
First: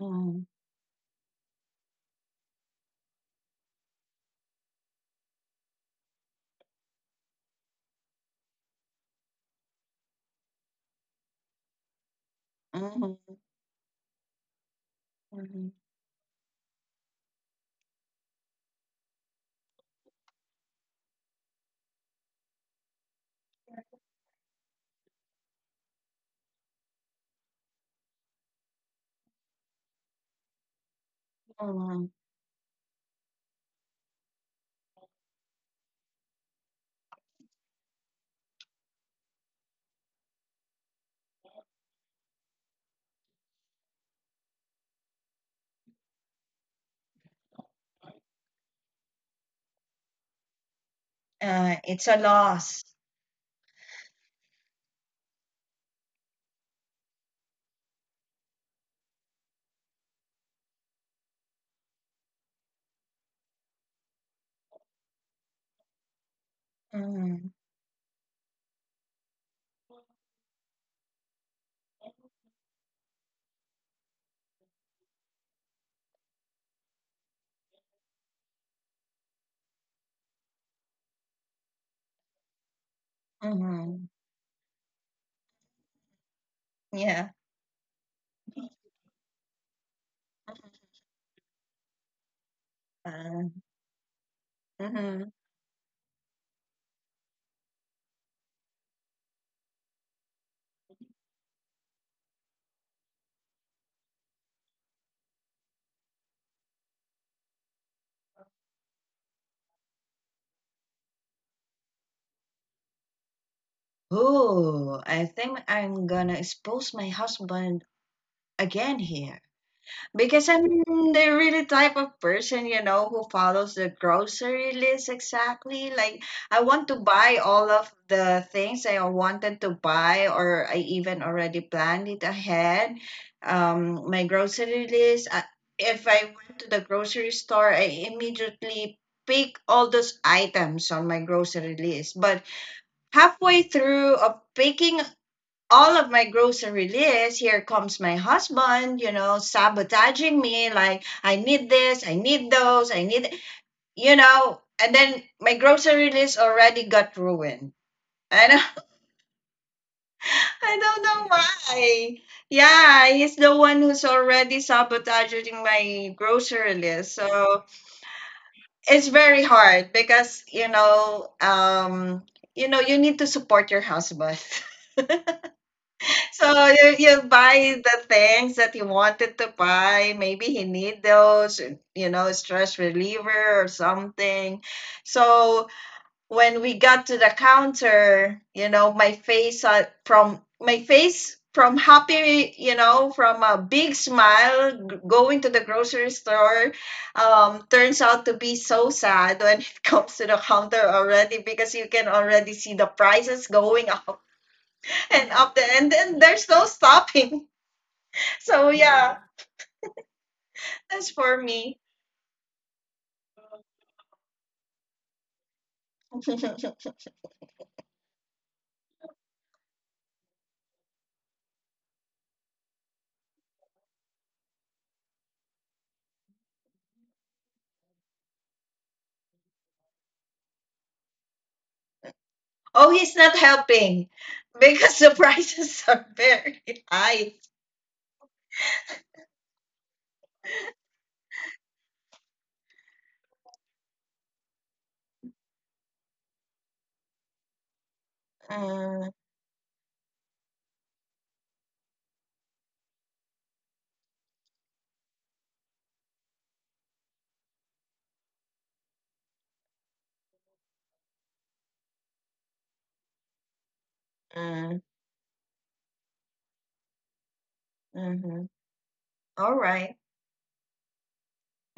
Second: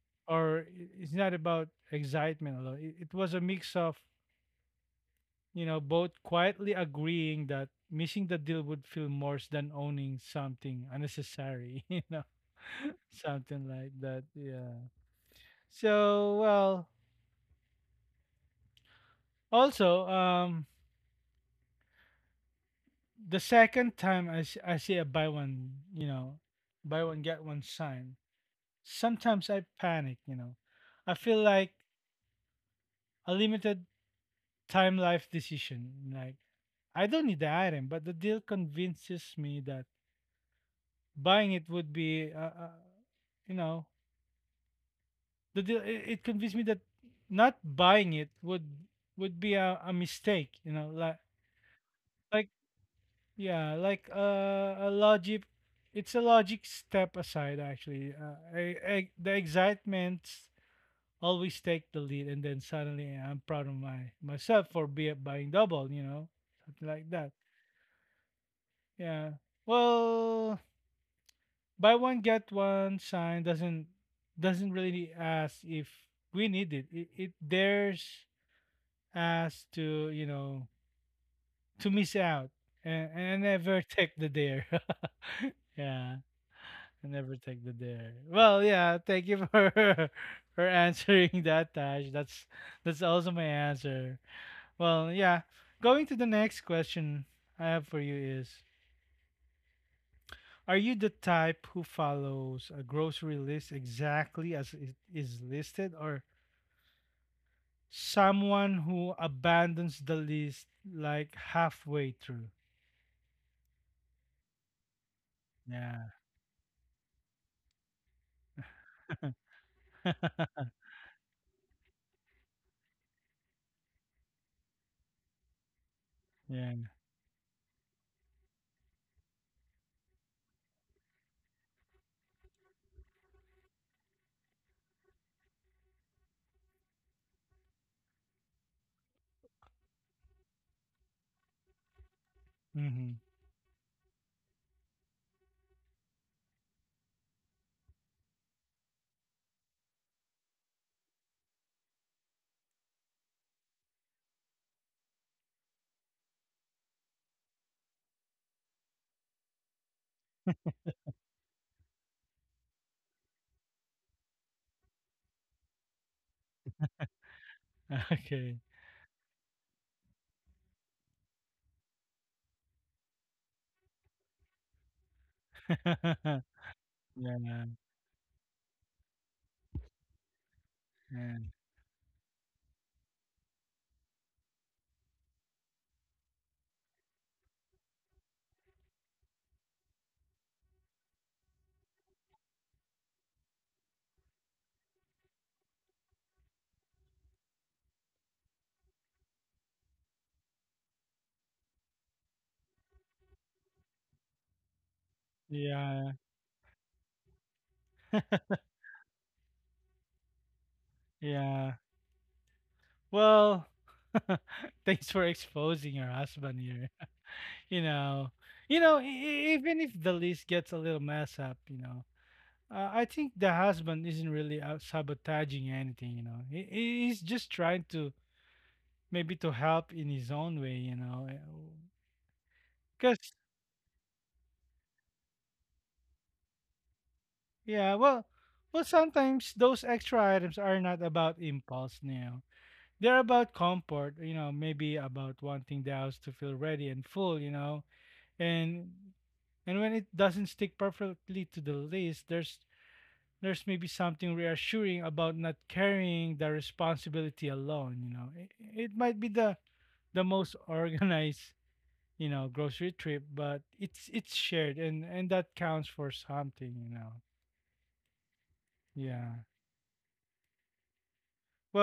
[SPEAKER 2] Mm-hmm.
[SPEAKER 1] or it's not about excitement alone. It was a mix of, you know, both quietly agreeing that missing the deal would feel worse than owning something unnecessary, [laughs] you know, [laughs]
[SPEAKER 2] Mm-hmm.
[SPEAKER 1] something like that. Yeah. So, well, also, the second time I see a buy one, you know, buy one get one sign, sometimes I panic, you know. I feel like
[SPEAKER 2] Mm-hmm.
[SPEAKER 1] a limited time life decision. Like, I don't need the item, but the deal convinces me that buying it would be, you know, the deal. It convinced me that not buying it would be a mistake, you know, like
[SPEAKER 2] It's a
[SPEAKER 1] like
[SPEAKER 2] loss.
[SPEAKER 1] yeah, like a logic. It's a logic step aside, actually. The excitements always take the lead, and then suddenly yeah, I'm proud of my myself for buying double. You know, something like that.
[SPEAKER 2] Mm-hmm.
[SPEAKER 1] Yeah. Well, buy one get one sign doesn't really ask if we need it. It dares us to, you know, to miss out and never [laughs]
[SPEAKER 2] Mm-hmm.
[SPEAKER 1] take the dare. [laughs] Yeah. I never
[SPEAKER 2] Yeah.
[SPEAKER 1] take the dare. Well, yeah, thank you for [laughs] for answering that, Tash. That's also my
[SPEAKER 2] Uh,
[SPEAKER 1] answer. Well,
[SPEAKER 2] mm-hmm.
[SPEAKER 1] yeah. Going to the next question I have for you is, are you the type who follows a grocery list exactly as it is listed, or someone who abandons the list like halfway through?
[SPEAKER 2] Oh, I think
[SPEAKER 1] Yeah.
[SPEAKER 2] I'm gonna expose my husband again
[SPEAKER 1] [laughs]
[SPEAKER 2] here. Because I'm the really type of person, who follows the grocery list exactly. Like, I
[SPEAKER 1] Yeah.
[SPEAKER 2] want to buy all of the things I wanted to buy, or I even already planned it ahead. My grocery list, if I went to the grocery store, I immediately pick all those items on my grocery list. But
[SPEAKER 1] Mm-hmm.
[SPEAKER 2] halfway through of picking all of my grocery list, here comes my husband, sabotaging me like, I need this, I need those, I need, and then my grocery list already got ruined. I don't, [laughs] I don't know why. Yeah, he's the one who's already sabotaging my grocery list. So
[SPEAKER 1] Okay.
[SPEAKER 2] it's very hard because, you need to support your husband. [laughs]
[SPEAKER 1] [laughs] Yeah.
[SPEAKER 2] So you
[SPEAKER 1] Yeah.
[SPEAKER 2] buy the things that you wanted to buy. Maybe he need those, stress reliever or something. So when we got to the counter, my face from my face from happy, from a big smile going to the grocery store turns out to be so sad when it [laughs] comes to the counter already because you can already see the prices going up and up the and
[SPEAKER 1] Yeah,
[SPEAKER 2] then there's no stopping. [laughs] So yeah, that's for
[SPEAKER 1] yeah.
[SPEAKER 2] me.
[SPEAKER 1] Well, [laughs] thanks for exposing your
[SPEAKER 2] [laughs] Oh,
[SPEAKER 1] husband here. [laughs] You know, even if the list gets a little messed up, you know, I think the husband isn't really out sabotaging anything. You know, he's just trying to maybe to help in his own way. You know,
[SPEAKER 2] he's
[SPEAKER 1] because
[SPEAKER 2] not helping because the [laughs] prices are very high.
[SPEAKER 1] yeah, well, well, sometimes those extra items are not about impulse. You know, they're about comfort. You know, maybe about wanting the house to feel ready and full. You know, and
[SPEAKER 2] Uh,
[SPEAKER 1] and when it doesn't stick perfectly to the list, there's maybe something reassuring about not carrying the responsibility alone. You know, it might be the most [laughs] organized, you know, grocery trip, but it's shared,
[SPEAKER 2] uh,
[SPEAKER 1] and that counts for something. You know,
[SPEAKER 2] mhm.
[SPEAKER 1] yeah.
[SPEAKER 2] All right.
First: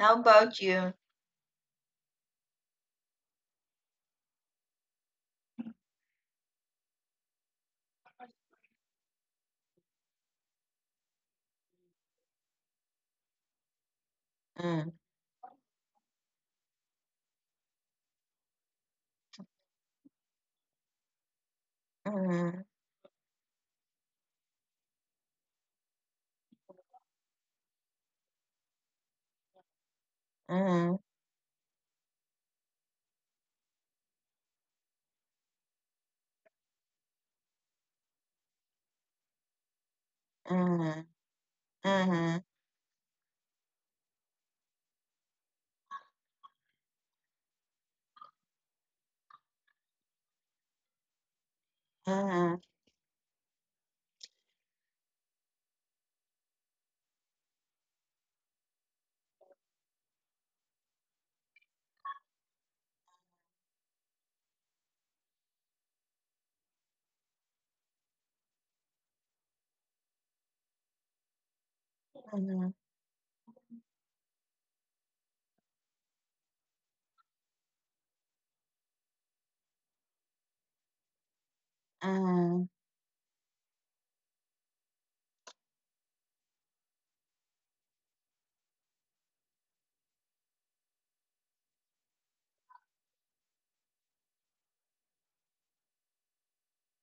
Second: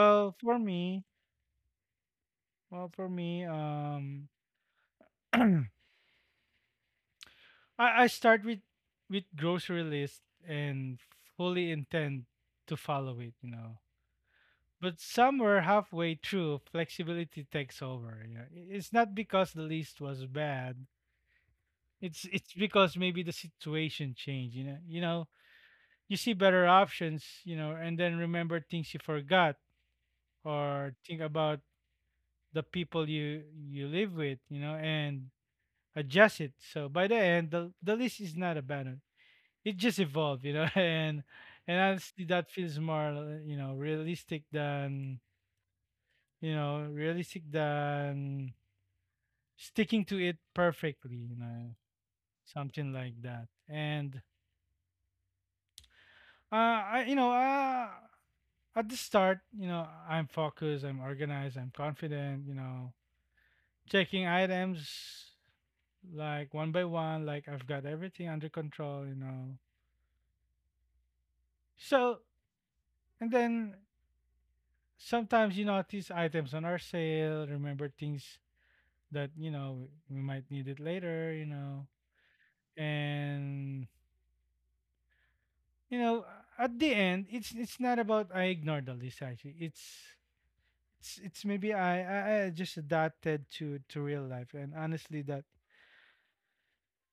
[SPEAKER 2] How
[SPEAKER 1] for
[SPEAKER 2] about you?
[SPEAKER 1] me, well for me, [clears throat] I I start with grocery list and fully intend to follow it. You know.
[SPEAKER 2] Uh
[SPEAKER 1] But somewhere halfway through, flexibility takes over. Yeah. It's not because the list was bad. It's
[SPEAKER 2] Mm,
[SPEAKER 1] because maybe the situation changed. You know, you see better options. You know, and then remember things you forgot, or
[SPEAKER 2] Mhm,
[SPEAKER 1] think about the people you live with. You know, and adjust it. So by the end, the list is not abandoned. It just evolved. You know, [laughs]
[SPEAKER 2] Uh
[SPEAKER 1] and honestly,
[SPEAKER 2] mhm,
[SPEAKER 1] that feels more, you know, realistic than you know realistic than sticking to it perfectly, you know,
[SPEAKER 2] Uh
[SPEAKER 1] something like that. And you know, at the start, you know, I'm focused, I'm organized, I'm confident, you know, checking items like one by one, like I've got everything under control, you know. So,
[SPEAKER 2] mhm,
[SPEAKER 1] and then sometimes you notice items on our sale, remember things that, you know, we might need it later, you know.
[SPEAKER 2] Uh
[SPEAKER 1] And, you know, at the end, it's not about I ignored all this actually, it's maybe I just adapted to real life, and honestly that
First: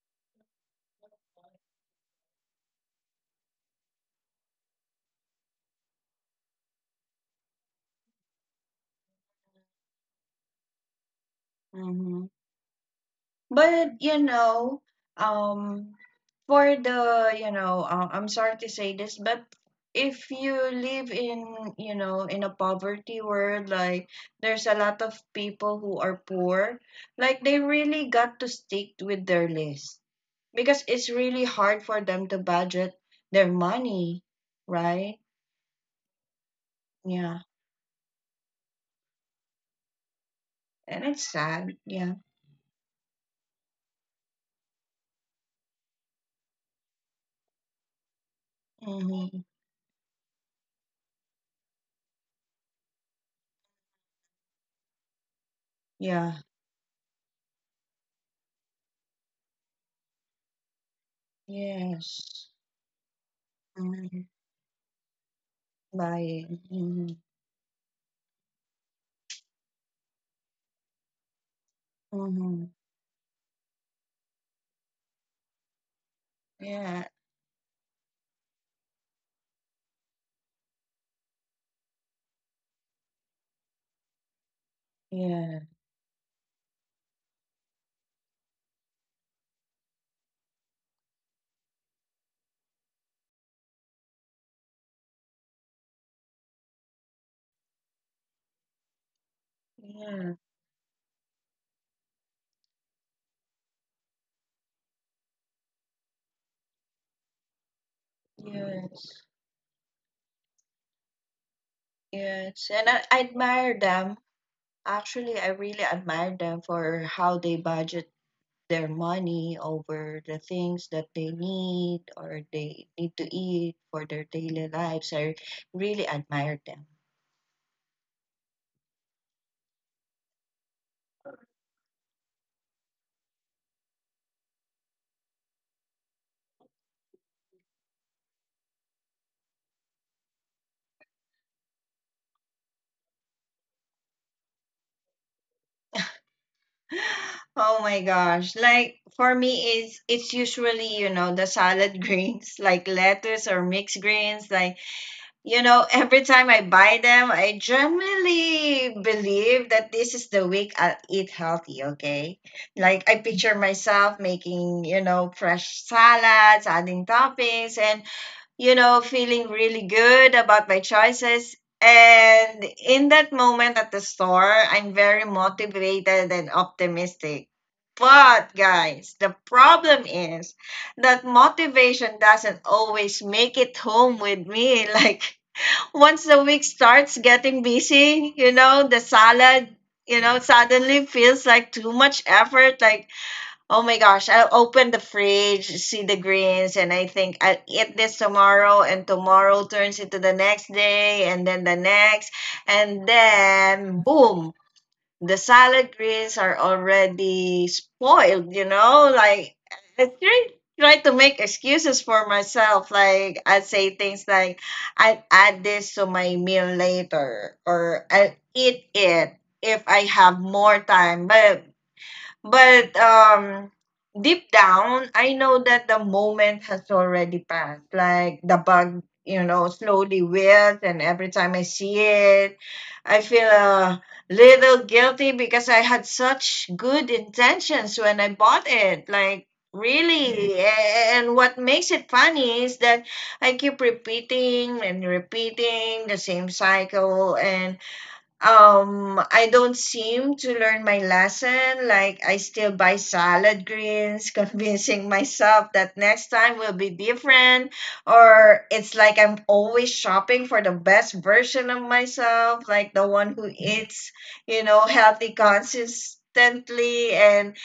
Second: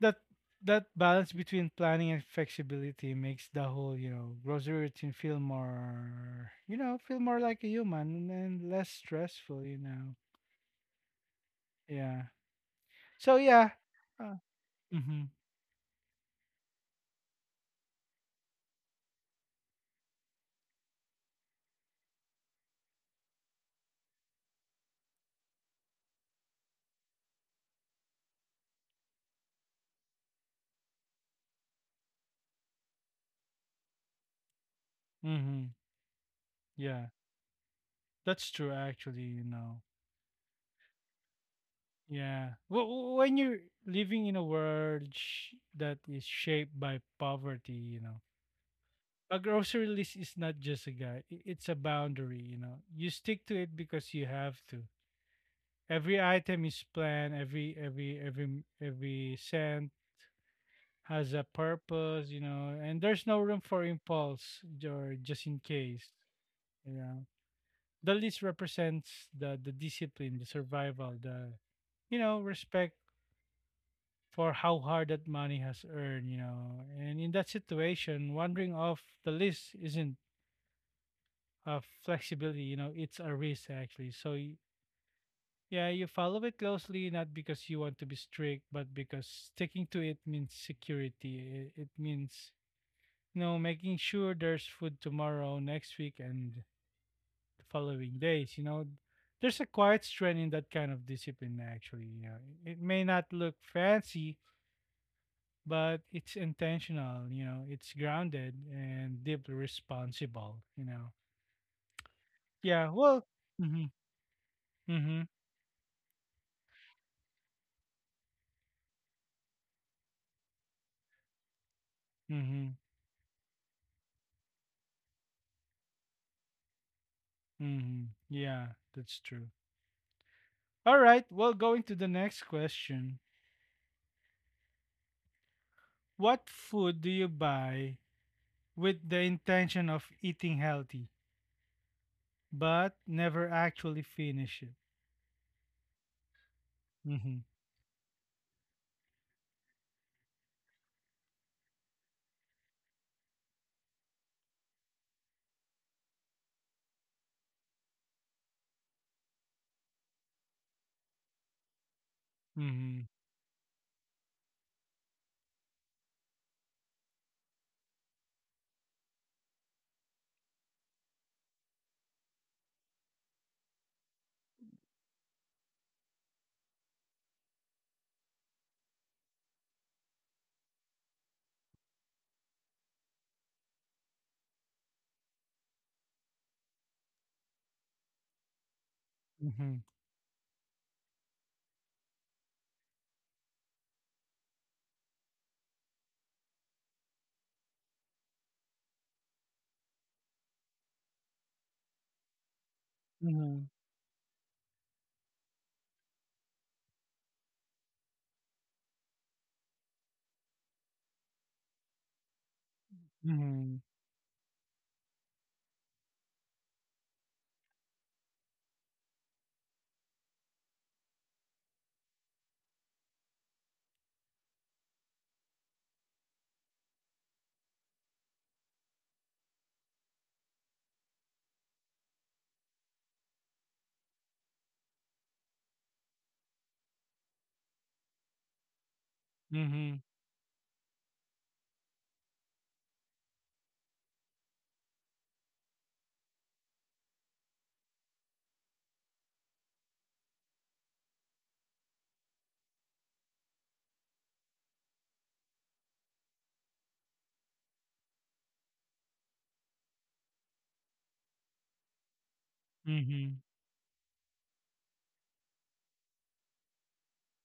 [SPEAKER 1] that that balance between planning and flexibility makes the whole, you know, grocery routine feel more, feel more like a human and less stressful, you know. Yeah,
[SPEAKER 2] mhm.
[SPEAKER 1] so yeah.
[SPEAKER 2] But
[SPEAKER 1] Uh, mm-hmm,
[SPEAKER 2] um, for the I'm sorry to say this, but if you live in you know in a poverty world, like there's a lot of people who are poor, like they really got to stick with their list because it's really hard for them to budget their money, right?
[SPEAKER 1] mm-hmm, yeah,
[SPEAKER 2] Yeah,
[SPEAKER 1] that's true actually, you know.
[SPEAKER 2] and it's sad. Yeah.
[SPEAKER 1] Yeah. Well, when you're living in a world that is shaped by poverty, you know, a
[SPEAKER 2] Hmm.
[SPEAKER 1] grocery list is not just a guide, it's a boundary, you know. You stick to it because you have to. Every
[SPEAKER 2] Yeah.
[SPEAKER 1] item is planned, every cent has a purpose, you
[SPEAKER 2] Yes.
[SPEAKER 1] know, and there's no room for
[SPEAKER 2] Hmm.
[SPEAKER 1] impulse or just in case,
[SPEAKER 2] Buying.
[SPEAKER 1] you
[SPEAKER 2] Hmm.
[SPEAKER 1] know. The list represents the discipline, the survival, the, you know,
[SPEAKER 2] Hmm.
[SPEAKER 1] respect for how hard that money has earned, you know.
[SPEAKER 2] Yeah,
[SPEAKER 1] And in that situation, wandering off the list isn't a flexibility, you know, it's a risk actually. So,
[SPEAKER 2] yeah,
[SPEAKER 1] yeah, you follow it closely, not because you want to be strict, but because sticking to it means security. It means, you know, making sure there's food tomorrow, next week, and the following days, you know. There's a quiet
[SPEAKER 2] yeah,
[SPEAKER 1] strength in that kind of discipline, actually. You know. It may not look fancy, but it's intentional, you know, it's grounded
[SPEAKER 2] yes,
[SPEAKER 1] and deeply responsible, you know.
[SPEAKER 2] yes. And
[SPEAKER 1] Yeah,
[SPEAKER 2] I
[SPEAKER 1] well,
[SPEAKER 2] admire
[SPEAKER 1] mhm,
[SPEAKER 2] them.
[SPEAKER 1] mhm,
[SPEAKER 2] Actually, I really admire them for how they budget their money over the things that they need or
[SPEAKER 1] mhm,
[SPEAKER 2] they need to eat for their daily lives. I really admire them. [gasps]
[SPEAKER 1] mhm. Yeah, that's true. All right, well, going to the next question. What food do you buy with the intention of eating healthy, but never actually finish it? Mhm,
[SPEAKER 2] [laughs] Oh my gosh. Like for me is it's usually, the salad [laughs] greens, like lettuce or mixed greens, like. Every time I buy them, I generally believe that this is the week I'll eat healthy, okay? Like, I
[SPEAKER 1] mhm,
[SPEAKER 2] picture myself making, fresh salads, adding toppings, and, feeling really good about my choices. And in that moment at the store, I'm very motivated and optimistic. But, guys, the problem is that motivation doesn't always make it home with me. [laughs] Like, once the week starts getting busy, the salad,
[SPEAKER 1] mhm,
[SPEAKER 2] suddenly feels like too much effort. Like, oh my gosh, I'll open the fridge, see the greens, and I think I'll eat this tomorrow, and tomorrow turns into the next day, and then the next, and
[SPEAKER 1] mhm,
[SPEAKER 2] then boom, the salad greens are already spoiled, you know? Like, I try to make excuses for myself. Like, I
[SPEAKER 1] mhm,
[SPEAKER 2] say things like, I'll add this to my meal later, or I'll eat it if I have more time. But deep down, I know that the moment has already passed. Like the bug, slowly wilts, and every time I see it, I feel a little guilty because I had such good intentions when I bought it. Like,
[SPEAKER 1] mhm,
[SPEAKER 2] really? And what makes it funny is that I keep repeating and repeating the same cycle, and I don't seem to learn my lesson. Like, I still buy salad greens, [laughs] convincing myself that next time will be different. Or it's like I'm always shopping for the best version of myself, like the one who
[SPEAKER 1] mhm.
[SPEAKER 2] eats, healthy consistently, and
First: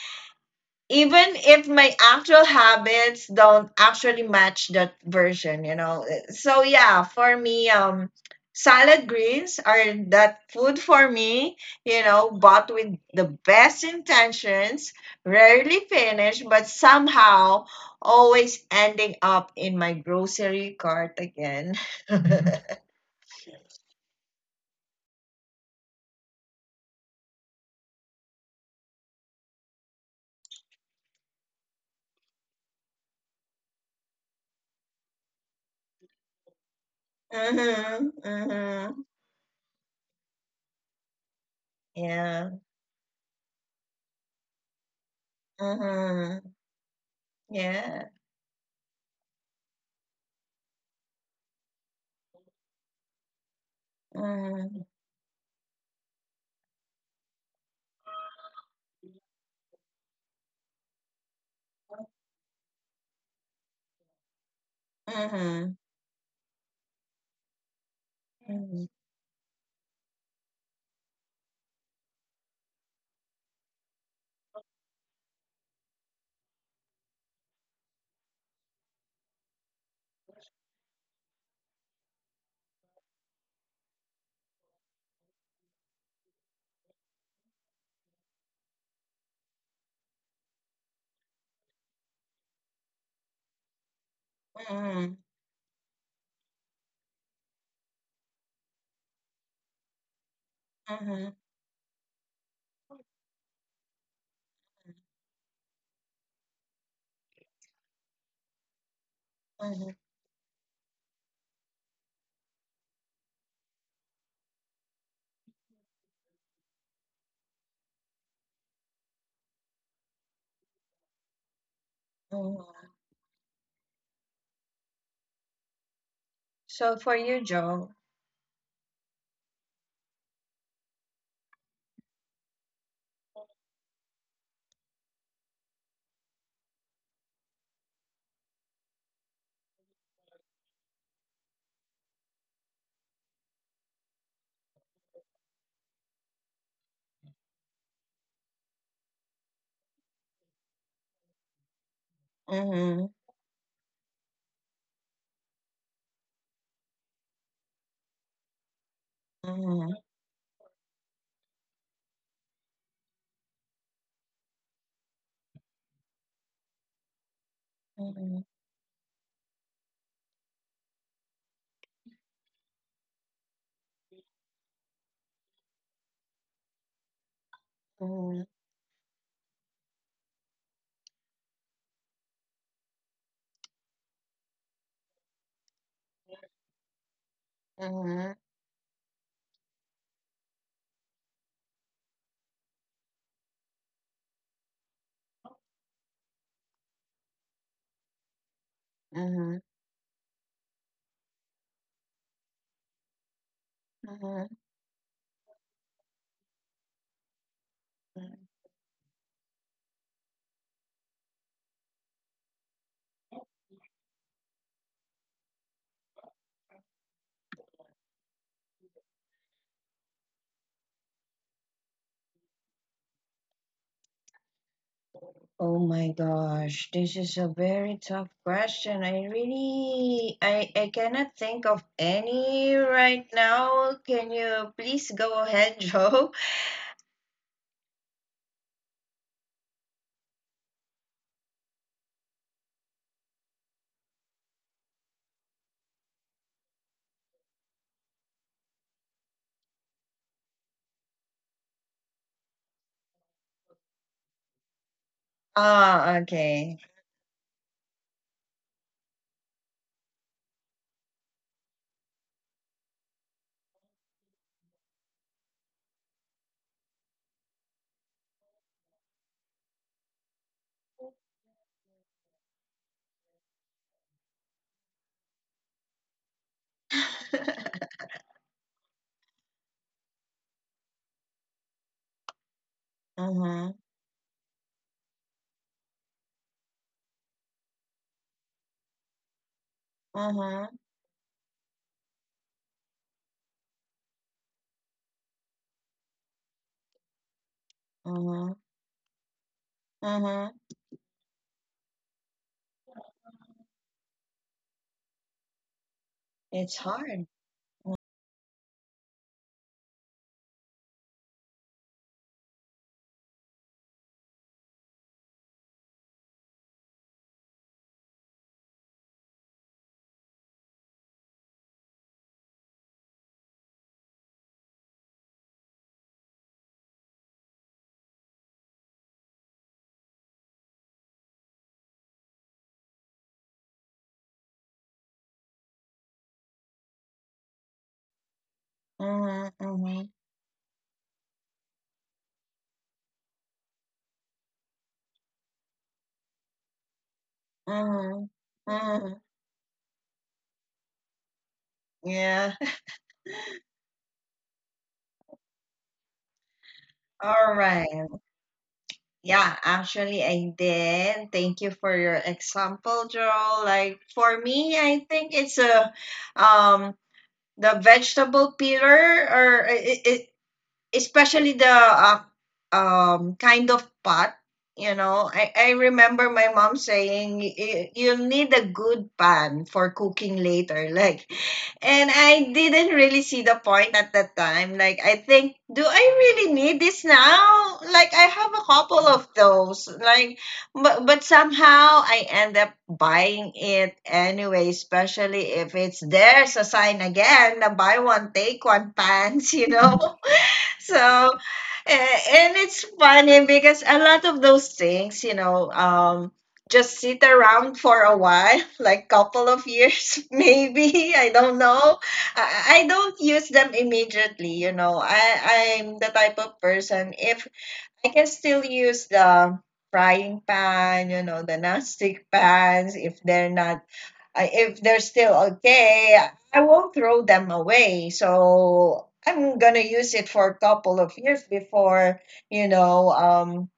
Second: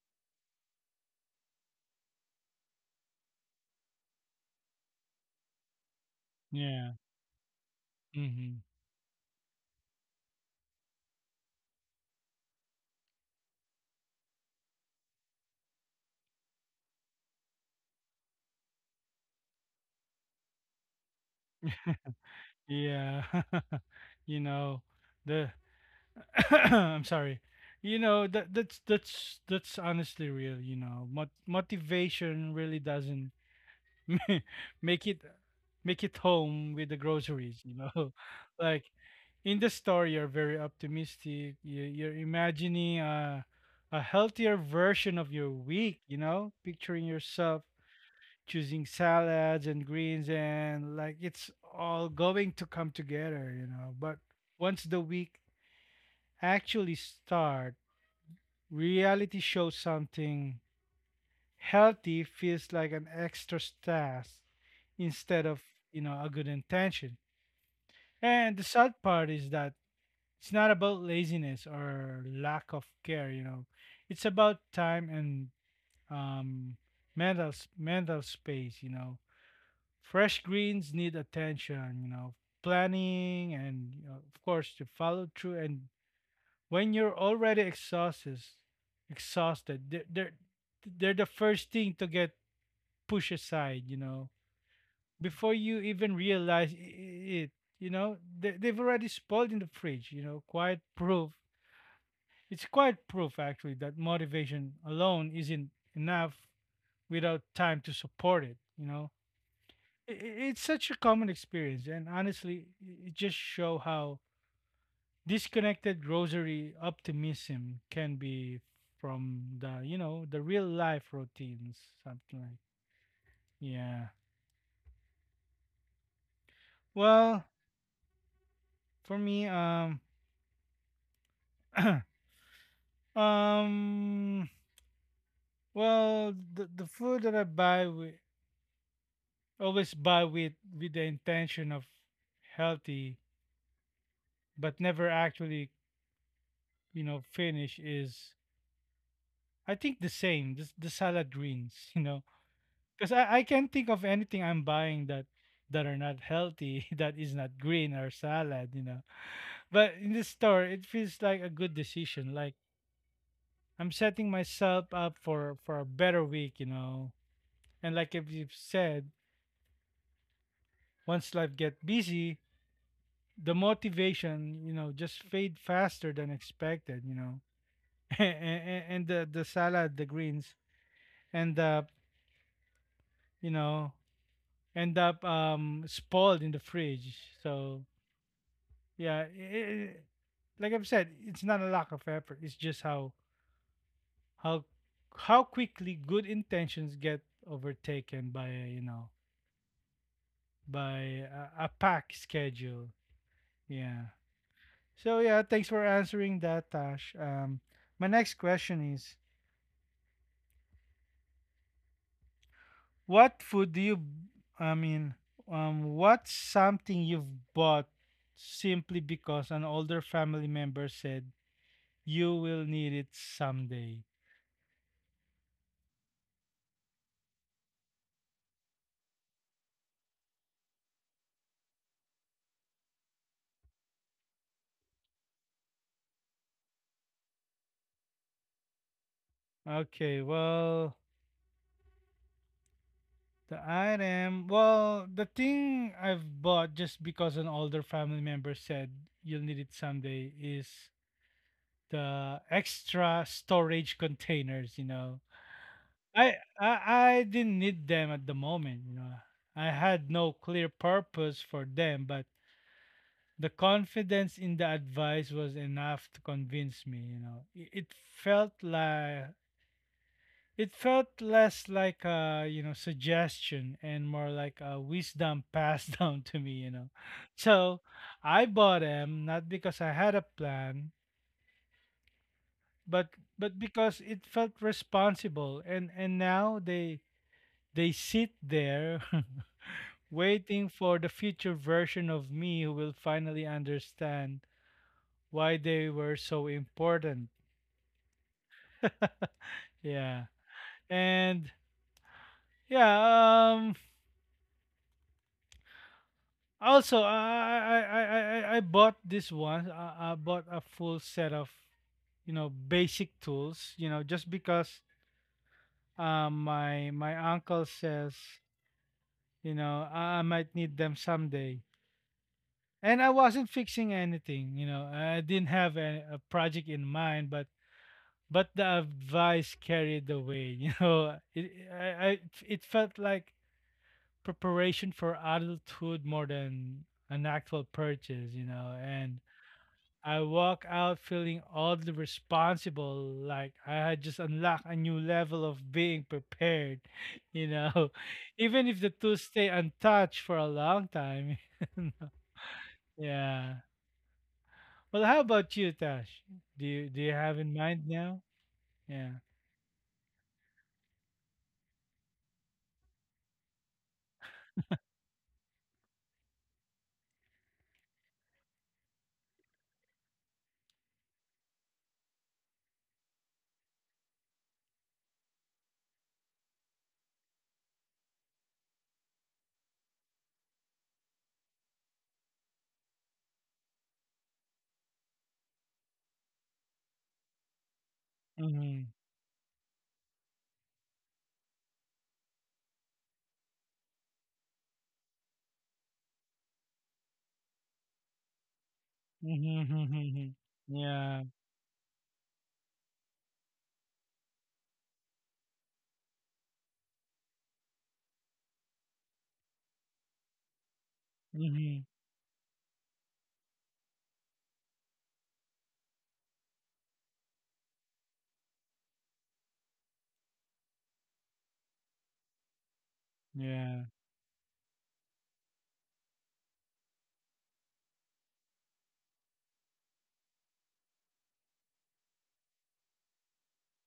[SPEAKER 2] even if my actual habits don't actually match that version. So
[SPEAKER 1] Yeah.
[SPEAKER 2] yeah, for me,
[SPEAKER 1] Mhm.
[SPEAKER 2] salad greens are that food for me, bought with the best intentions, rarely finished, but somehow always ending up in my grocery cart again.
[SPEAKER 1] [laughs]
[SPEAKER 2] [laughs]
[SPEAKER 1] Yeah. [laughs] You know, the [coughs] I'm sorry. You know, that that's honestly real, you know. Motivation really doesn't [laughs] make it home with the groceries, you
[SPEAKER 2] Mm-hmm,
[SPEAKER 1] know. [laughs] Like
[SPEAKER 2] mm-hmm.
[SPEAKER 1] in the store you're very optimistic. You're
[SPEAKER 2] Yeah.
[SPEAKER 1] imagining a healthier version of your week, you
[SPEAKER 2] Mm-hmm.
[SPEAKER 1] know, picturing yourself
[SPEAKER 2] Yeah.
[SPEAKER 1] choosing salads and greens, and like it's all going to come together, you know. But
[SPEAKER 2] Mm-hmm.
[SPEAKER 1] once the week actually start, reality shows something. Healthy feels like an extra task instead of,
[SPEAKER 2] Mm-hmm.
[SPEAKER 1] you know, a good intention. And the
[SPEAKER 2] Mm-hmm.
[SPEAKER 1] sad part is that it's not about laziness or lack of care, you know. It's about time and um mental mental space, you know. Fresh greens need attention, you know, planning and, you know, of course to follow through. And when you're already exhausted, they're the first thing to get pushed aside, you know,
[SPEAKER 2] Mm-hmm.
[SPEAKER 1] before you even realize it. You know, they, they've already spoiled in the fridge. You know, quite proof.
[SPEAKER 2] Mhm,
[SPEAKER 1] It's quite proof actually that motivation alone isn't enough without time to support it. You know,
[SPEAKER 2] mhm,
[SPEAKER 1] it's such a common experience and honestly it just show how disconnected rosary optimism can be from the you know the real life routines something like
[SPEAKER 2] mhm.
[SPEAKER 1] yeah
[SPEAKER 2] So for you,
[SPEAKER 1] well
[SPEAKER 2] Joe.
[SPEAKER 1] for me [clears throat] um well the food that I buy we always buy with the intention of healthy but never actually you know finish is I think the same the salad greens [laughs] you know.
[SPEAKER 2] Mhm,
[SPEAKER 1] Because I can't think of anything I'm buying that that are not healthy, [laughs] that is not green or salad, you know.
[SPEAKER 2] mhm,
[SPEAKER 1] But in the store, it feels like a good decision. Like I'm setting myself up for a better week, you know. And like if
[SPEAKER 2] mhm,
[SPEAKER 1] you've said, once life get busy, the motivation, just fade faster than expected, you know. [laughs]
[SPEAKER 2] mhm,
[SPEAKER 1] And the salad, the greens end up, you know, end up spoiled in the fridge. So
[SPEAKER 2] mhm,
[SPEAKER 1] yeah, I like I've said, it's not a lack of effort. It's just how how quickly good intentions get overtaken by a, you know
[SPEAKER 2] mhm,
[SPEAKER 1] by a pack schedule. Yeah.
[SPEAKER 2] mhm,
[SPEAKER 1] So yeah, thanks for answering that, Tash. My next
[SPEAKER 2] mhm.
[SPEAKER 1] question is, what food do you? I mean, what's something you've bought simply because an older family member said you will need it someday?
[SPEAKER 2] Oh my gosh, this is a very tough question. I really, I cannot think of any right now. Can you please go ahead, [laughs] Joe?
[SPEAKER 1] Okay, well, the thing I've bought just because an older family member said you'll need it someday is the extra storage containers, you know.
[SPEAKER 2] Ah,
[SPEAKER 1] I I,
[SPEAKER 2] okay.
[SPEAKER 1] I didn't need them at the moment, you know. I had no clear purpose for them, but the confidence in the advice was enough to convince me, you know. It felt like it felt less like a, you know, suggestion and more like a wisdom passed [laughs] down to me, you know. So
[SPEAKER 2] [laughs]
[SPEAKER 1] I bought them not because I had a plan, but but
[SPEAKER 2] Uh-huh,
[SPEAKER 1] because it felt responsible and now they sit there [laughs] waiting
[SPEAKER 2] uh-huh,
[SPEAKER 1] for the future version of me who will finally understand why they were so important.
[SPEAKER 2] uh-huh,
[SPEAKER 1] [laughs] yeah.
[SPEAKER 2] uh-huh.
[SPEAKER 1] And yeah,
[SPEAKER 2] It's
[SPEAKER 1] Also,
[SPEAKER 2] hard.
[SPEAKER 1] bought this one. I bought a full set of you know basic tools. You know, just because my uncle says you know I might need them someday. And I wasn't fixing anything. You know, I didn't have a project in mind, but the advice carried the way. [laughs] You know, it I it felt like preparation for adulthood more than an actual purchase. You know, and
[SPEAKER 2] Uh-huh, uh-huh,
[SPEAKER 1] I walk out feeling oddly responsible, like I had just unlocked a new level of being prepared, [laughs] you know, [laughs] even if the two
[SPEAKER 2] uh-huh.
[SPEAKER 1] stay untouched for a long time. [laughs]
[SPEAKER 2] Yeah. [laughs]
[SPEAKER 1] Yeah. Well, how about you, Tash? Do you have in
[SPEAKER 2] All
[SPEAKER 1] mind
[SPEAKER 2] right.
[SPEAKER 1] now? Yeah.
[SPEAKER 2] Yeah, actually, I did. Thank you for your example, Joel. Like for me, I think it's a um the vegetable peeler, or it, it especially the kind of pot. I remember my mom saying, you need a good pan for cooking later." [laughs] Like, and I didn't really see the point at that time. Like, I think, do I really need this now? Like, I have a
[SPEAKER 1] Mhm.
[SPEAKER 2] couple of those. Like, but somehow I end up buying it anyway, especially if it's there's a sign again, the buy one, take one pants, [laughs] you know? [laughs]
[SPEAKER 1] Mhm. [laughs] Yeah.
[SPEAKER 2] So a- And it's funny because a lot of those things, just sit around for a while, [laughs] like couple of years, [laughs] maybe. I don't
[SPEAKER 1] Mhm.
[SPEAKER 2] know. I don't use them immediately. I'm the type of person, if I can still use the frying pan, the nonstick pans, if they're
[SPEAKER 1] Yeah.
[SPEAKER 2] not, if they're still okay, I won't throw them away. So I'm gonna use it for a couple of years before, you know, um,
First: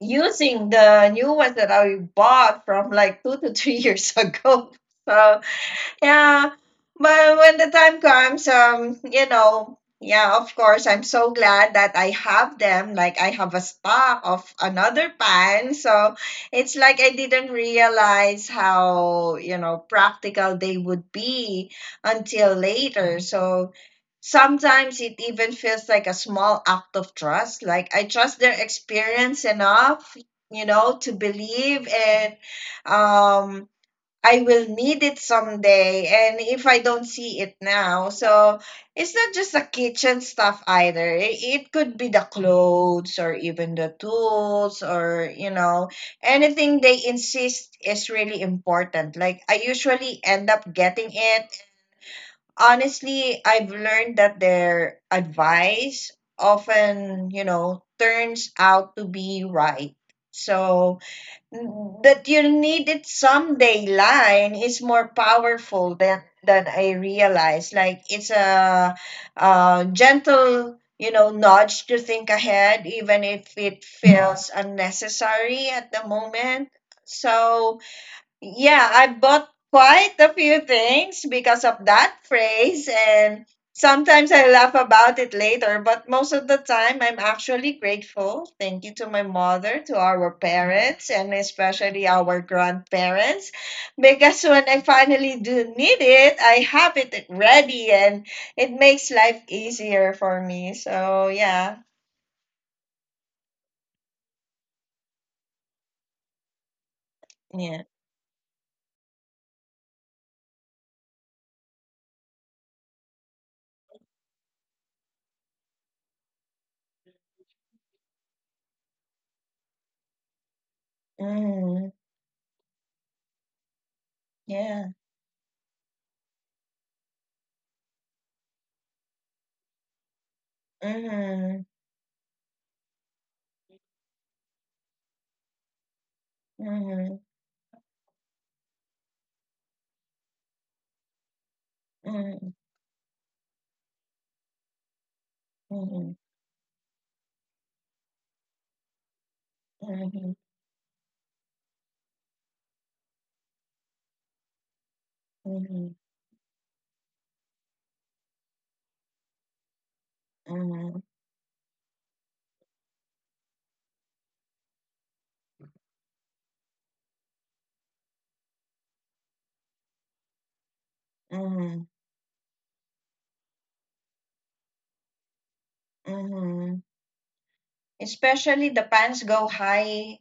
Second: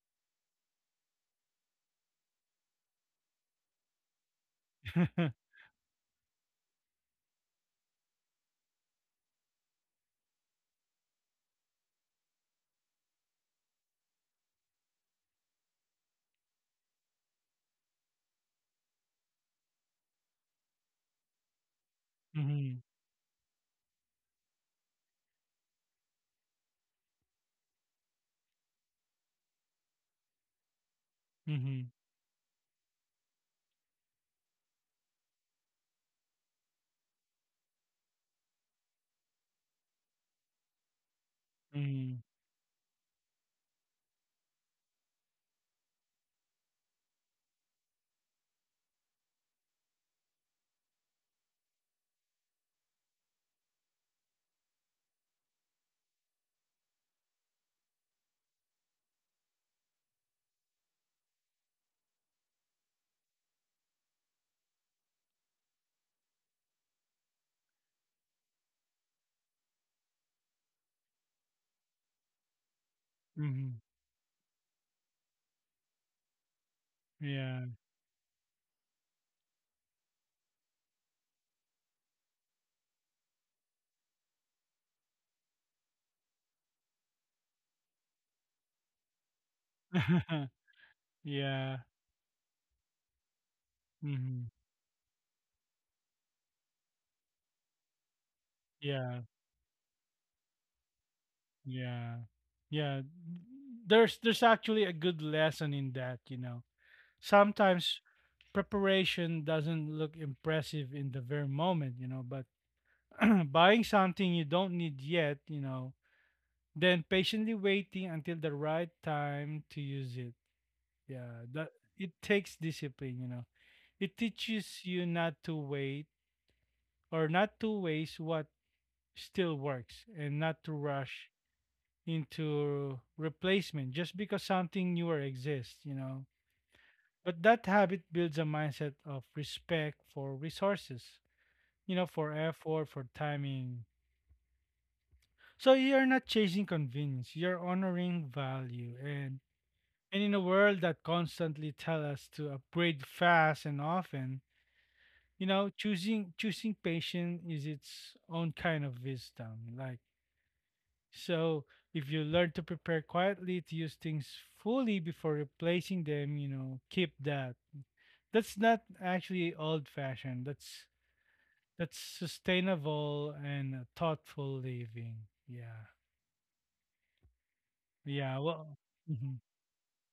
[SPEAKER 2] using the new ones that I bought from like two to three [laughs] years ago. So
[SPEAKER 1] [laughs]
[SPEAKER 2] yeah, but when the time comes, yeah, of course I'm so glad that I have them. Like I have a stock of another pan, so it's like I didn't realize how practical they would be until
[SPEAKER 1] Mhm.
[SPEAKER 2] later. So sometimes it even feels like a small act of trust, like I trust their experience enough, to believe,
[SPEAKER 1] Mhm.
[SPEAKER 2] and um I will need it someday, and if I don't see it now. So it's not just the kitchen stuff either. It could be the
[SPEAKER 1] Mhm.
[SPEAKER 2] clothes or even the tools, or anything they insist is really important. Like I usually end up getting it. Honestly, I've learned that their advice often turns out to be right. So that you needed someday line is more powerful than I realized. Like it's a gentle, nudge to think ahead, even if it
[SPEAKER 1] Mhm.
[SPEAKER 2] feels unnecessary at the moment.
[SPEAKER 1] Yeah.
[SPEAKER 2] So yeah, I bought quite a few things because of that phrase, and sometimes I laugh about it later, but most of the time I'm actually grateful. Thank you to my mother, to our
[SPEAKER 1] [laughs]
[SPEAKER 2] parents, and
[SPEAKER 1] Yeah.
[SPEAKER 2] especially our grandparents, because
[SPEAKER 1] Mhm.
[SPEAKER 2] when I finally do need it, I have it ready and it makes
[SPEAKER 1] Yeah.
[SPEAKER 2] life easier for me. So, yeah,
[SPEAKER 1] Yeah. Yeah. There's actually a good lesson in that, you know.
[SPEAKER 2] yeah.
[SPEAKER 1] Sometimes preparation doesn't look impressive in the very moment, you know, but [clears throat] buying something you don't need yet, you know, then patiently waiting until the right time to use it. Yeah, that
[SPEAKER 2] Mm,
[SPEAKER 1] it takes discipline, you know. It teaches
[SPEAKER 2] yeah.
[SPEAKER 1] you not to wait or not to waste what still works and not to rush
[SPEAKER 2] Mm,
[SPEAKER 1] into replacement just because something newer exists, you know.
[SPEAKER 2] mm,
[SPEAKER 1] But that habit builds a mindset of respect for resources, you know, for
[SPEAKER 2] mm,
[SPEAKER 1] effort, for timing.
[SPEAKER 2] mm,
[SPEAKER 1] So you're
[SPEAKER 2] mm.
[SPEAKER 1] not chasing convenience, you're honoring value. And
[SPEAKER 2] Mm.
[SPEAKER 1] in a world that constantly tell us to upgrade fast and often, you know,
[SPEAKER 2] Mhm,
[SPEAKER 1] choosing choosing patience is its own kind of wisdom. Like
[SPEAKER 2] mhm,
[SPEAKER 1] So if you learn to prepare quietly, to use things fully before replacing them, you know, keep that. That's not actually old fashioned.
[SPEAKER 2] mhm,
[SPEAKER 1] That's sustainable and thoughtful living. Yeah.
[SPEAKER 2] mhm.
[SPEAKER 1] Yeah.
[SPEAKER 2] Especially the
[SPEAKER 1] Well,
[SPEAKER 2] pants go
[SPEAKER 1] mhm.
[SPEAKER 2] high,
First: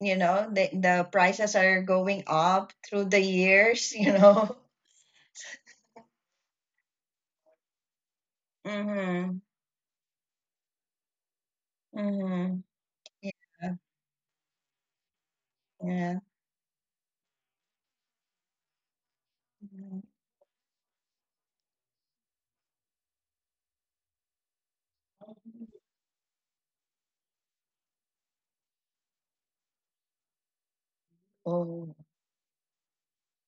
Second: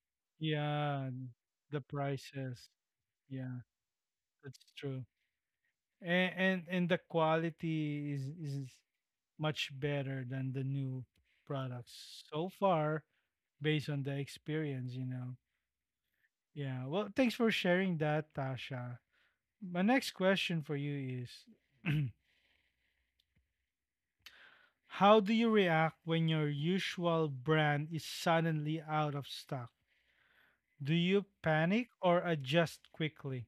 [SPEAKER 2] the
[SPEAKER 1] yeah.
[SPEAKER 2] the prices
[SPEAKER 1] The
[SPEAKER 2] are going
[SPEAKER 1] prices.
[SPEAKER 2] up through the
[SPEAKER 1] Yeah,
[SPEAKER 2] years, you
[SPEAKER 1] that's
[SPEAKER 2] know. [laughs]
[SPEAKER 1] true. And the quality is
[SPEAKER 2] Mhm,
[SPEAKER 1] much better than the new products so
[SPEAKER 2] mhm.
[SPEAKER 1] far
[SPEAKER 2] Yeah,
[SPEAKER 1] based on the experience, you know.
[SPEAKER 2] yeah.
[SPEAKER 1] Yeah. Well, thanks for sharing that, Tasha. My
[SPEAKER 2] Mhm.
[SPEAKER 1] next question for you is [clears throat] How do you react when your usual brand is suddenly out of stock? Do you panic
[SPEAKER 2] Oh,
[SPEAKER 1] or adjust quickly?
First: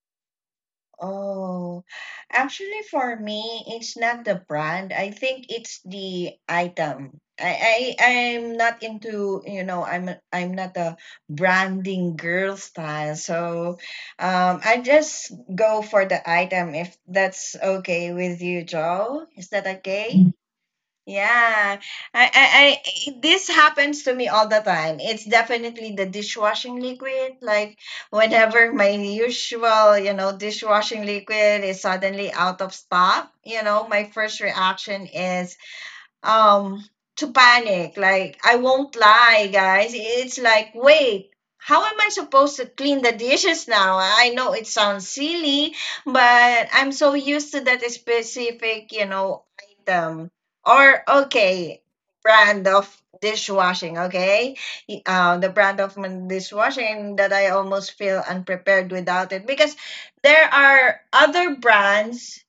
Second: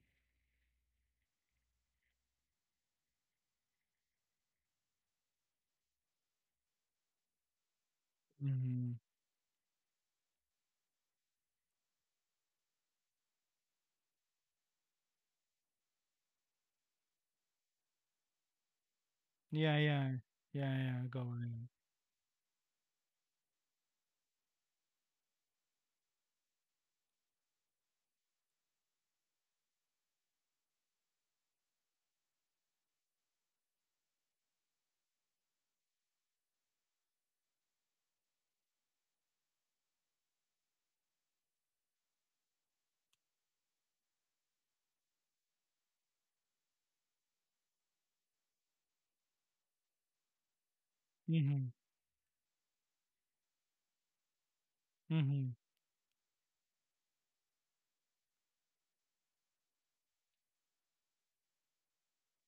[SPEAKER 2] Oh, actually, for me, it's not the brand. I think it's the item. I'm not
[SPEAKER 1] Mm-hmm.
[SPEAKER 2] into, I'm not a branding girl style. So, I just go for the item if that's okay with you, Joe. Is that
[SPEAKER 1] Yeah, yeah.
[SPEAKER 2] okay?
[SPEAKER 1] Yeah, yeah. Go on.
[SPEAKER 2] Yeah, this happens to me all the time. It's definitely the dishwashing liquid. Like whenever my usual, dishwashing liquid is suddenly out of stock, my first reaction is um to panic. Like, I won't lie guys, it's like, wait, how am I supposed to clean the dishes now? I know it sounds silly, but I'm so used to that specific, item, or
[SPEAKER 1] Mm-hmm.
[SPEAKER 2] okay, brand of dishwashing. Okay, the
[SPEAKER 1] Mm-hmm.
[SPEAKER 2] brand of my dishwashing that I almost feel unprepared without it, because there are other brands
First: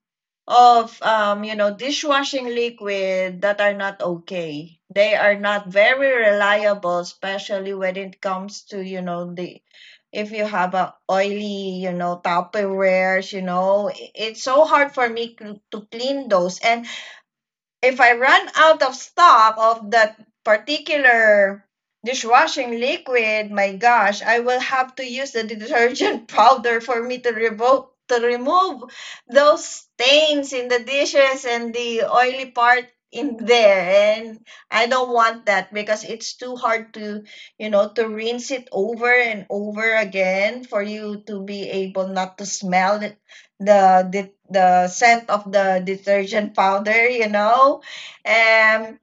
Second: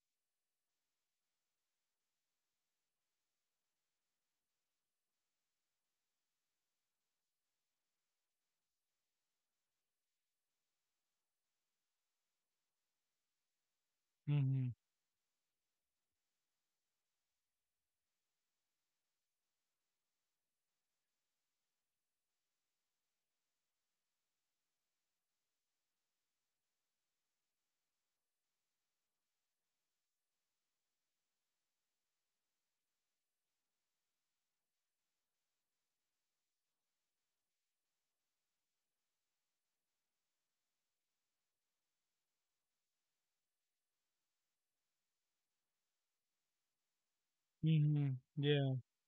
[SPEAKER 2] of dishwashing liquid that are not okay. They are not very reliable, especially when it comes to, the if you have a oily, Tupperwares, it's
[SPEAKER 1] Mm-hmm.
[SPEAKER 2] so hard for me to clean those. And if I run out of stock of that particular dishwashing liquid, my gosh, I will have to use the detergent [laughs] powder for me to revoke to remove those stains in the dishes and the oily part in there and I don't want that because it's too hard to to rinse it over and over again for you to be able not to smell it the the scent of the detergent powder,
[SPEAKER 1] Mm-hmm. Yeah.
[SPEAKER 2] Um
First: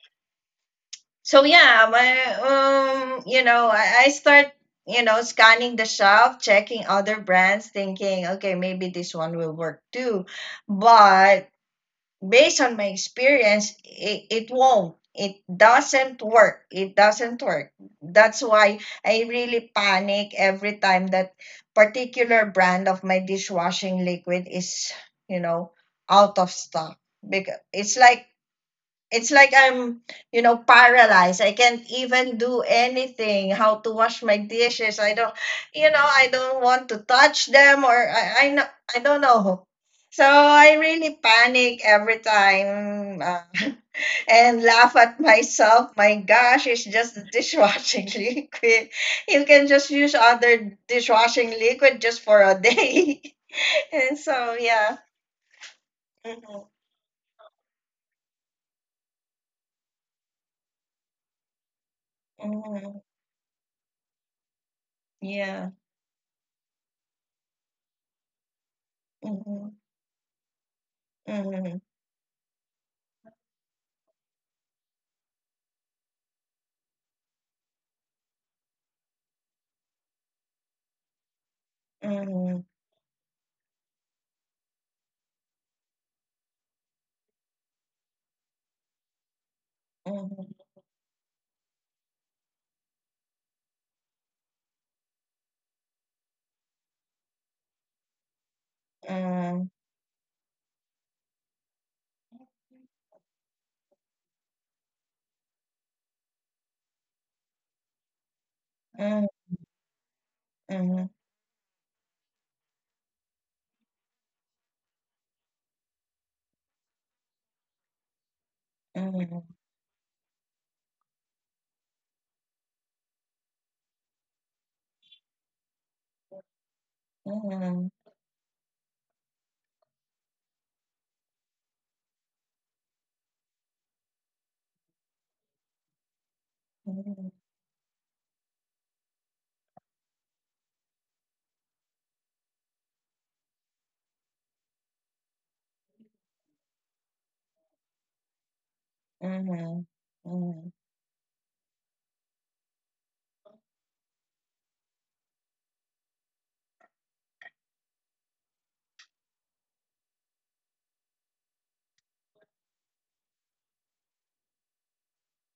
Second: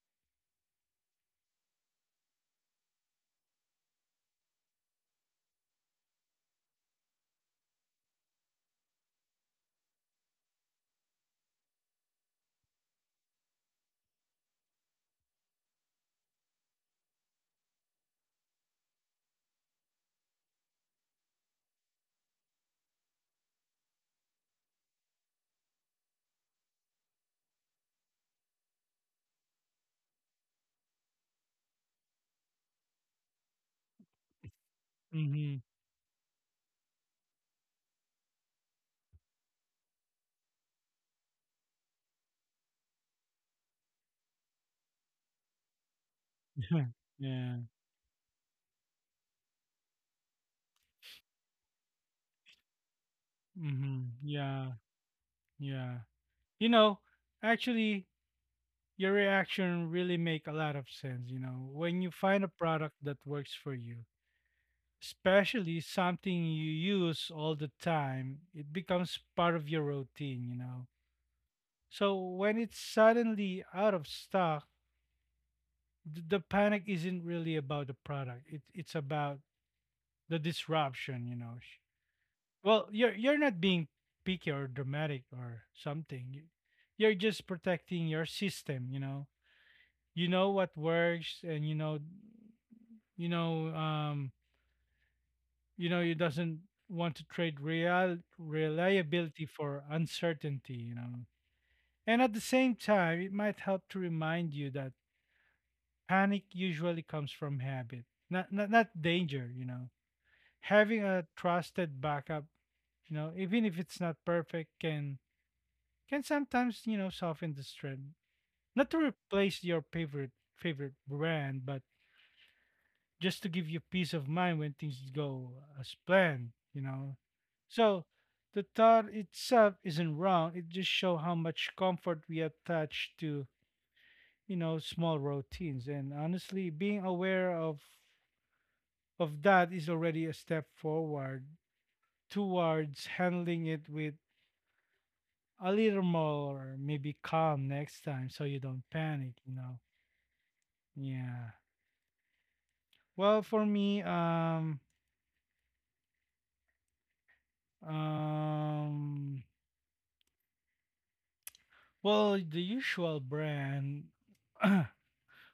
[SPEAKER 2] so yeah, my I start scanning the shelf, checking other brands, thinking, okay, maybe this one will work too. But based on my experience, it won't. It doesn't work. It doesn't work. That's why I really panic every time that particular brand of my dishwashing liquid is, you know, out of stock. Because it's like I'm paralyzed. I can't even do anything. How to wash my dishes? I don't,
[SPEAKER 1] Mm-hmm.
[SPEAKER 2] you know, I don't want to touch them, or I know, I don't know. So I really panic every time [laughs] and laugh at myself. My gosh, it's
[SPEAKER 1] [laughs]
[SPEAKER 2] just the
[SPEAKER 1] Yeah.
[SPEAKER 2] dishwashing [laughs] liquid. You can just use other dishwashing liquid just for a day.
[SPEAKER 1] Mm-hmm.
[SPEAKER 2] [laughs] And so,
[SPEAKER 1] Yeah.
[SPEAKER 2] yeah.
[SPEAKER 1] Yeah. You
[SPEAKER 2] Mhm.
[SPEAKER 1] know, actually, your reaction really make a lot of sense you know when you find a product
[SPEAKER 2] Mhm.
[SPEAKER 1] that works for you especially
[SPEAKER 2] Yeah.
[SPEAKER 1] something you use all the time it becomes part of your
[SPEAKER 2] Mm-hmm.
[SPEAKER 1] routine you know
[SPEAKER 2] Mm-hmm.
[SPEAKER 1] so when it's suddenly out of stock th- the panic isn't really about the product it, it's about the disruption you know Sh-
[SPEAKER 2] Mm-hmm.
[SPEAKER 1] well you're not being picky or dramatic or something You- you're just protecting your system you know
[SPEAKER 2] Mhm.
[SPEAKER 1] what works and you know you know, you know, he doesn't want to trade real reliability
[SPEAKER 2] Mhm.
[SPEAKER 1] for uncertainty, you know. And at the same time, it might help to remind you that panic usually comes from habit, not not, not
[SPEAKER 2] Mhm.
[SPEAKER 1] danger, you know. Having
[SPEAKER 2] Mhm.
[SPEAKER 1] a trusted backup, you know, even if it's not perfect, can sometimes, you know, soften the strain. Not to
[SPEAKER 2] Mhm.
[SPEAKER 1] replace your favorite favorite brand, but just to give you peace of mind when things go as planned, you know.
[SPEAKER 2] Mhm. Mhm.
[SPEAKER 1] So the thought itself isn't wrong. It just shows how much comfort we attach to, you know, small routines. And honestly, being aware of that is already a step forward towards handling it with a little more maybe calm next time so you don't panic,
[SPEAKER 2] Mhm.
[SPEAKER 1] you know.
[SPEAKER 2] Mhm.
[SPEAKER 1] Yeah. Well, for me, um Well, the usual brand. [clears throat]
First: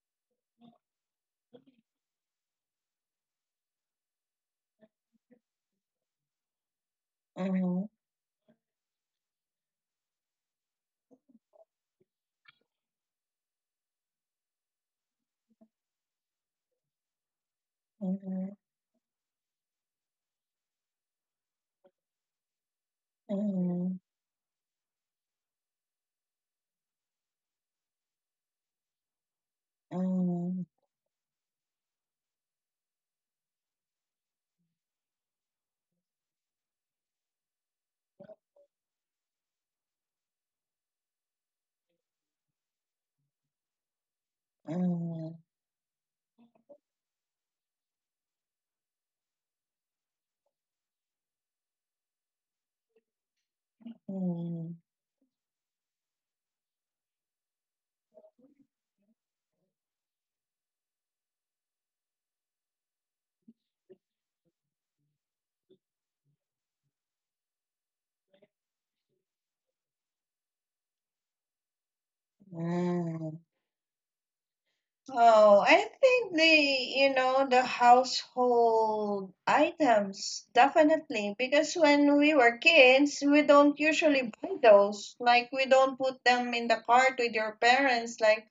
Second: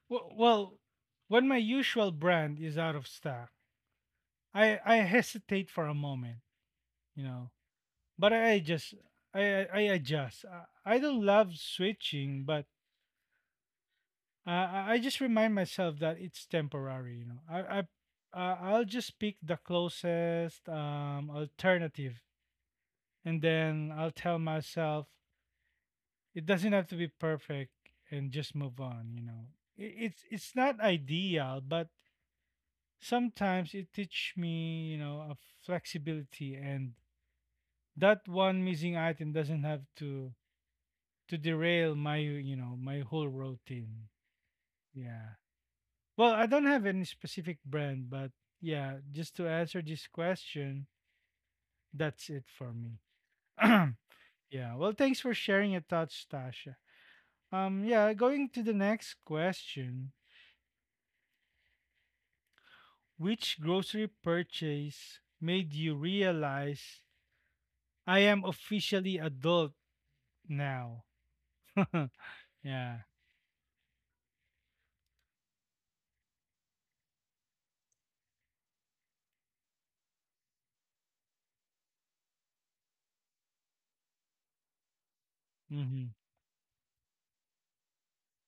[SPEAKER 1] Well, well, when my usual brand is out of stock, I hesitate for a moment, you know.
[SPEAKER 2] Mhm.
[SPEAKER 1] But I just I adjust. I don't love switching, but I just remind myself that it's temporary, you know. I
[SPEAKER 2] Mhm.
[SPEAKER 1] I'll just pick the closest alternative, and then I'll tell myself it doesn't have to be perfect and just move on you know I- it's
[SPEAKER 2] Mhm.
[SPEAKER 1] not ideal but sometimes it teach me you know a flexibility and that one missing item doesn't have to derail my you know my whole routine
[SPEAKER 2] Mhm.
[SPEAKER 1] yeah well I don't have any specific brand but yeah just to answer this question that's it for me [clears throat]
[SPEAKER 2] Mhm.
[SPEAKER 1] yeah well thanks for sharing your thoughts tasha yeah going to the next question Which grocery purchase made you realize I am officially adult now? [laughs] yeah.
[SPEAKER 2] Mhm. Mhm. Oh, I think the, you know, the household items, definitely. Because when we were kids, we don't usually buy those. Like, we don't
[SPEAKER 1] Mhm.
[SPEAKER 2] put them in the cart with your parents. Like,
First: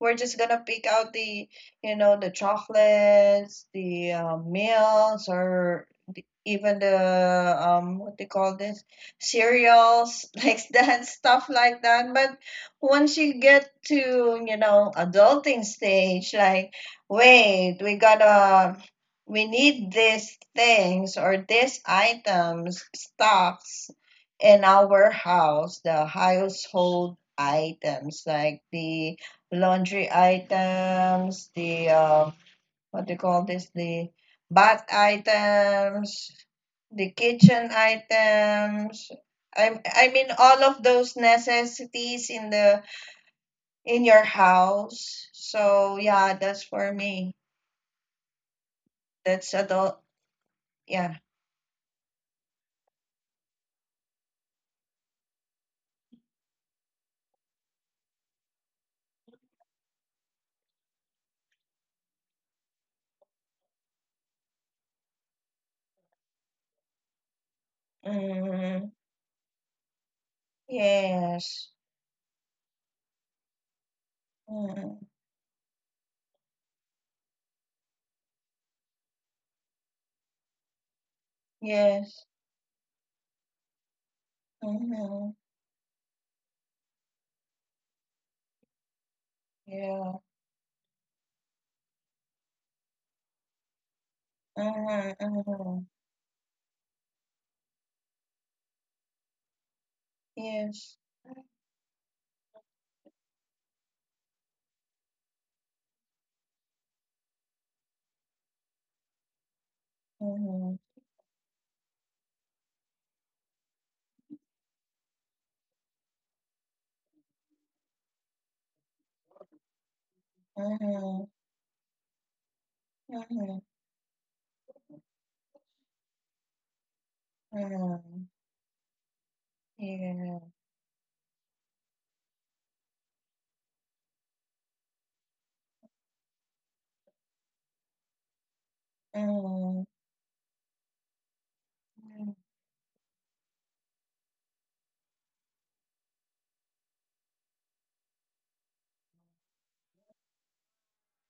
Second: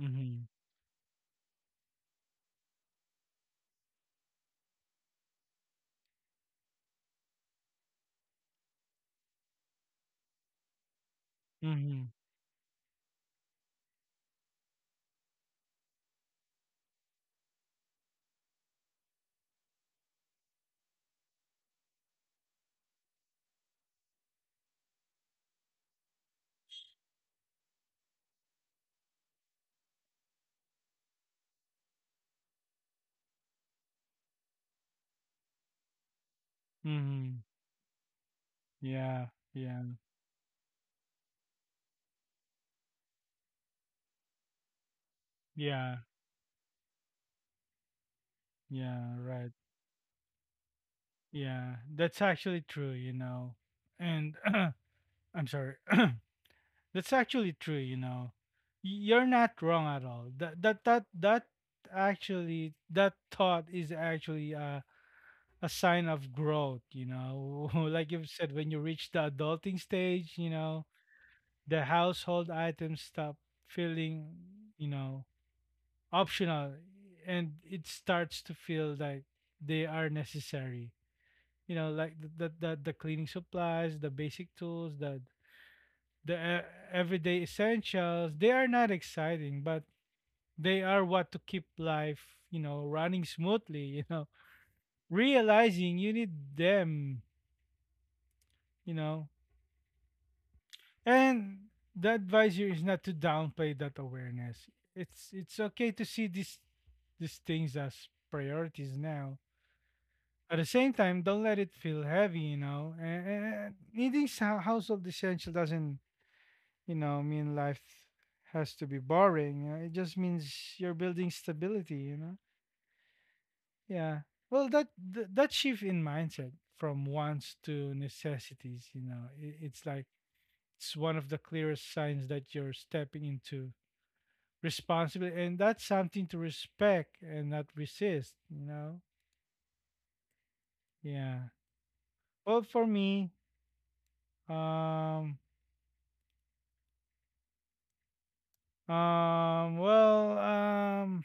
[SPEAKER 2] we're just gonna pick out the, you know, the chocolates, the meals, or the, even the, what they call this, cereals, [laughs] like that, stuff like
[SPEAKER 1] Mhm.
[SPEAKER 2] that. But once you get to, you know, adulting stage, like, wait, we gotta, we need these things or these items stocks in our house, the household items like the laundry items, the what do you call this, the bath items, the
[SPEAKER 1] Mhm.
[SPEAKER 2] kitchen items.
[SPEAKER 1] Yeah.
[SPEAKER 2] I,
[SPEAKER 1] Yeah.
[SPEAKER 2] I mean all of those necessities in the in your house. So
[SPEAKER 1] Yeah.
[SPEAKER 2] yeah, that's for me.
[SPEAKER 1] Yeah, right.
[SPEAKER 2] That's adult. Yeah.
[SPEAKER 1] Yeah. That's actually true, you know. And [clears throat] I'm sorry. [clears throat] that's actually true, you know. Y- You're not wrong at all. That actually that thought is actually a sign of growth, you know. [laughs] Like you've said, when you
[SPEAKER 2] Mm,
[SPEAKER 1] reach the adulting stage, you know,
[SPEAKER 2] yes.
[SPEAKER 1] the household items stop feeling, you
[SPEAKER 2] Mm,
[SPEAKER 1] know, optional and it starts to feel like they are necessary. You know, like
[SPEAKER 2] yes.
[SPEAKER 1] the cleaning supplies, the basic tools, the
[SPEAKER 2] Mm-hmm.
[SPEAKER 1] the e- everyday essentials, they are not exciting, but
[SPEAKER 2] Yeah.
[SPEAKER 1] they are what to keep life, you know, running smoothly, [laughs] you know.
[SPEAKER 2] Mm-hmm. Mm-hmm.
[SPEAKER 1] Realizing you need them, you know.
[SPEAKER 2] Yes.
[SPEAKER 1] And the advice here is not to downplay that awareness. It's okay to see these things as priorities now. At the
[SPEAKER 2] Mm-hmm.
[SPEAKER 1] same time, don't let it feel heavy, you know. And needing sou- household essential doesn't, you know, mean life has to be boring. You know? It just means you're
[SPEAKER 2] Mm-hmm.
[SPEAKER 1] building stability, you know.
[SPEAKER 2] Mm-hmm.
[SPEAKER 1] Yeah. Well, that that shift in mindset from wants to
[SPEAKER 2] Mm-hmm.
[SPEAKER 1] necessities, you know, I it's like
[SPEAKER 2] Yeah.
[SPEAKER 1] it's one of the clearest signs that you're stepping into responsibility and that's something to respect and not resist, you know.
[SPEAKER 2] Mm-hmm.
[SPEAKER 1] Yeah, well, for me, um well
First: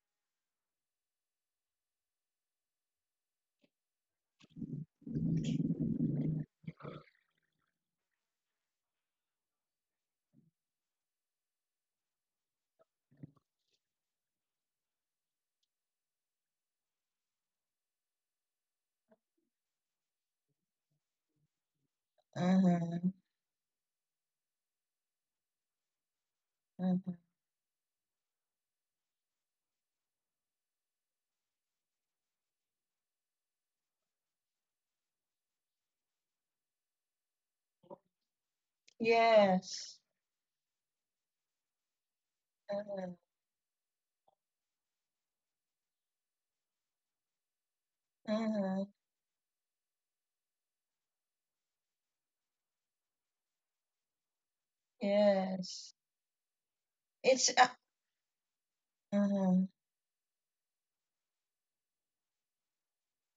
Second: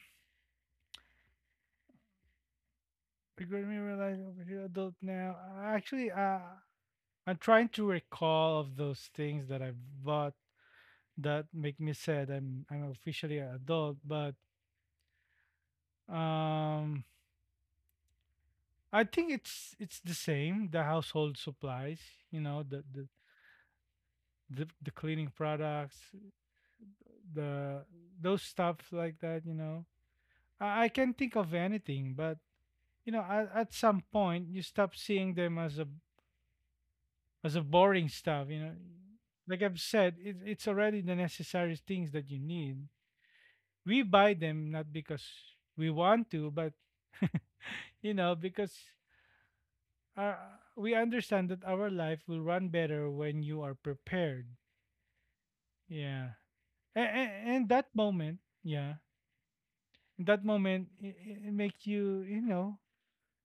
[SPEAKER 1] regret me realize over here adult now actually I'm trying to recall of those things that I've bought that make me sad I'm officially an adult but um I think it's the same the household supplies you know the
[SPEAKER 2] Mm-hmm.
[SPEAKER 1] the cleaning products
[SPEAKER 2] Mm-hmm.
[SPEAKER 1] the those stuff like that you know I can think of anything but you know at some point you stop seeing them as a boring stuff you know. Like I've
[SPEAKER 2] Yes.
[SPEAKER 1] said it's already the necessary things that you need.
[SPEAKER 2] Mm-hmm.
[SPEAKER 1] We buy them not because we want to but [laughs] you know because
[SPEAKER 2] Mm-hmm.
[SPEAKER 1] our, we understand that our life will run better when you are prepared.
[SPEAKER 2] Yes.
[SPEAKER 1] Yeah,
[SPEAKER 2] It's
[SPEAKER 1] and that moment yeah
[SPEAKER 2] mm-hmm.
[SPEAKER 1] in that moment it makes you you know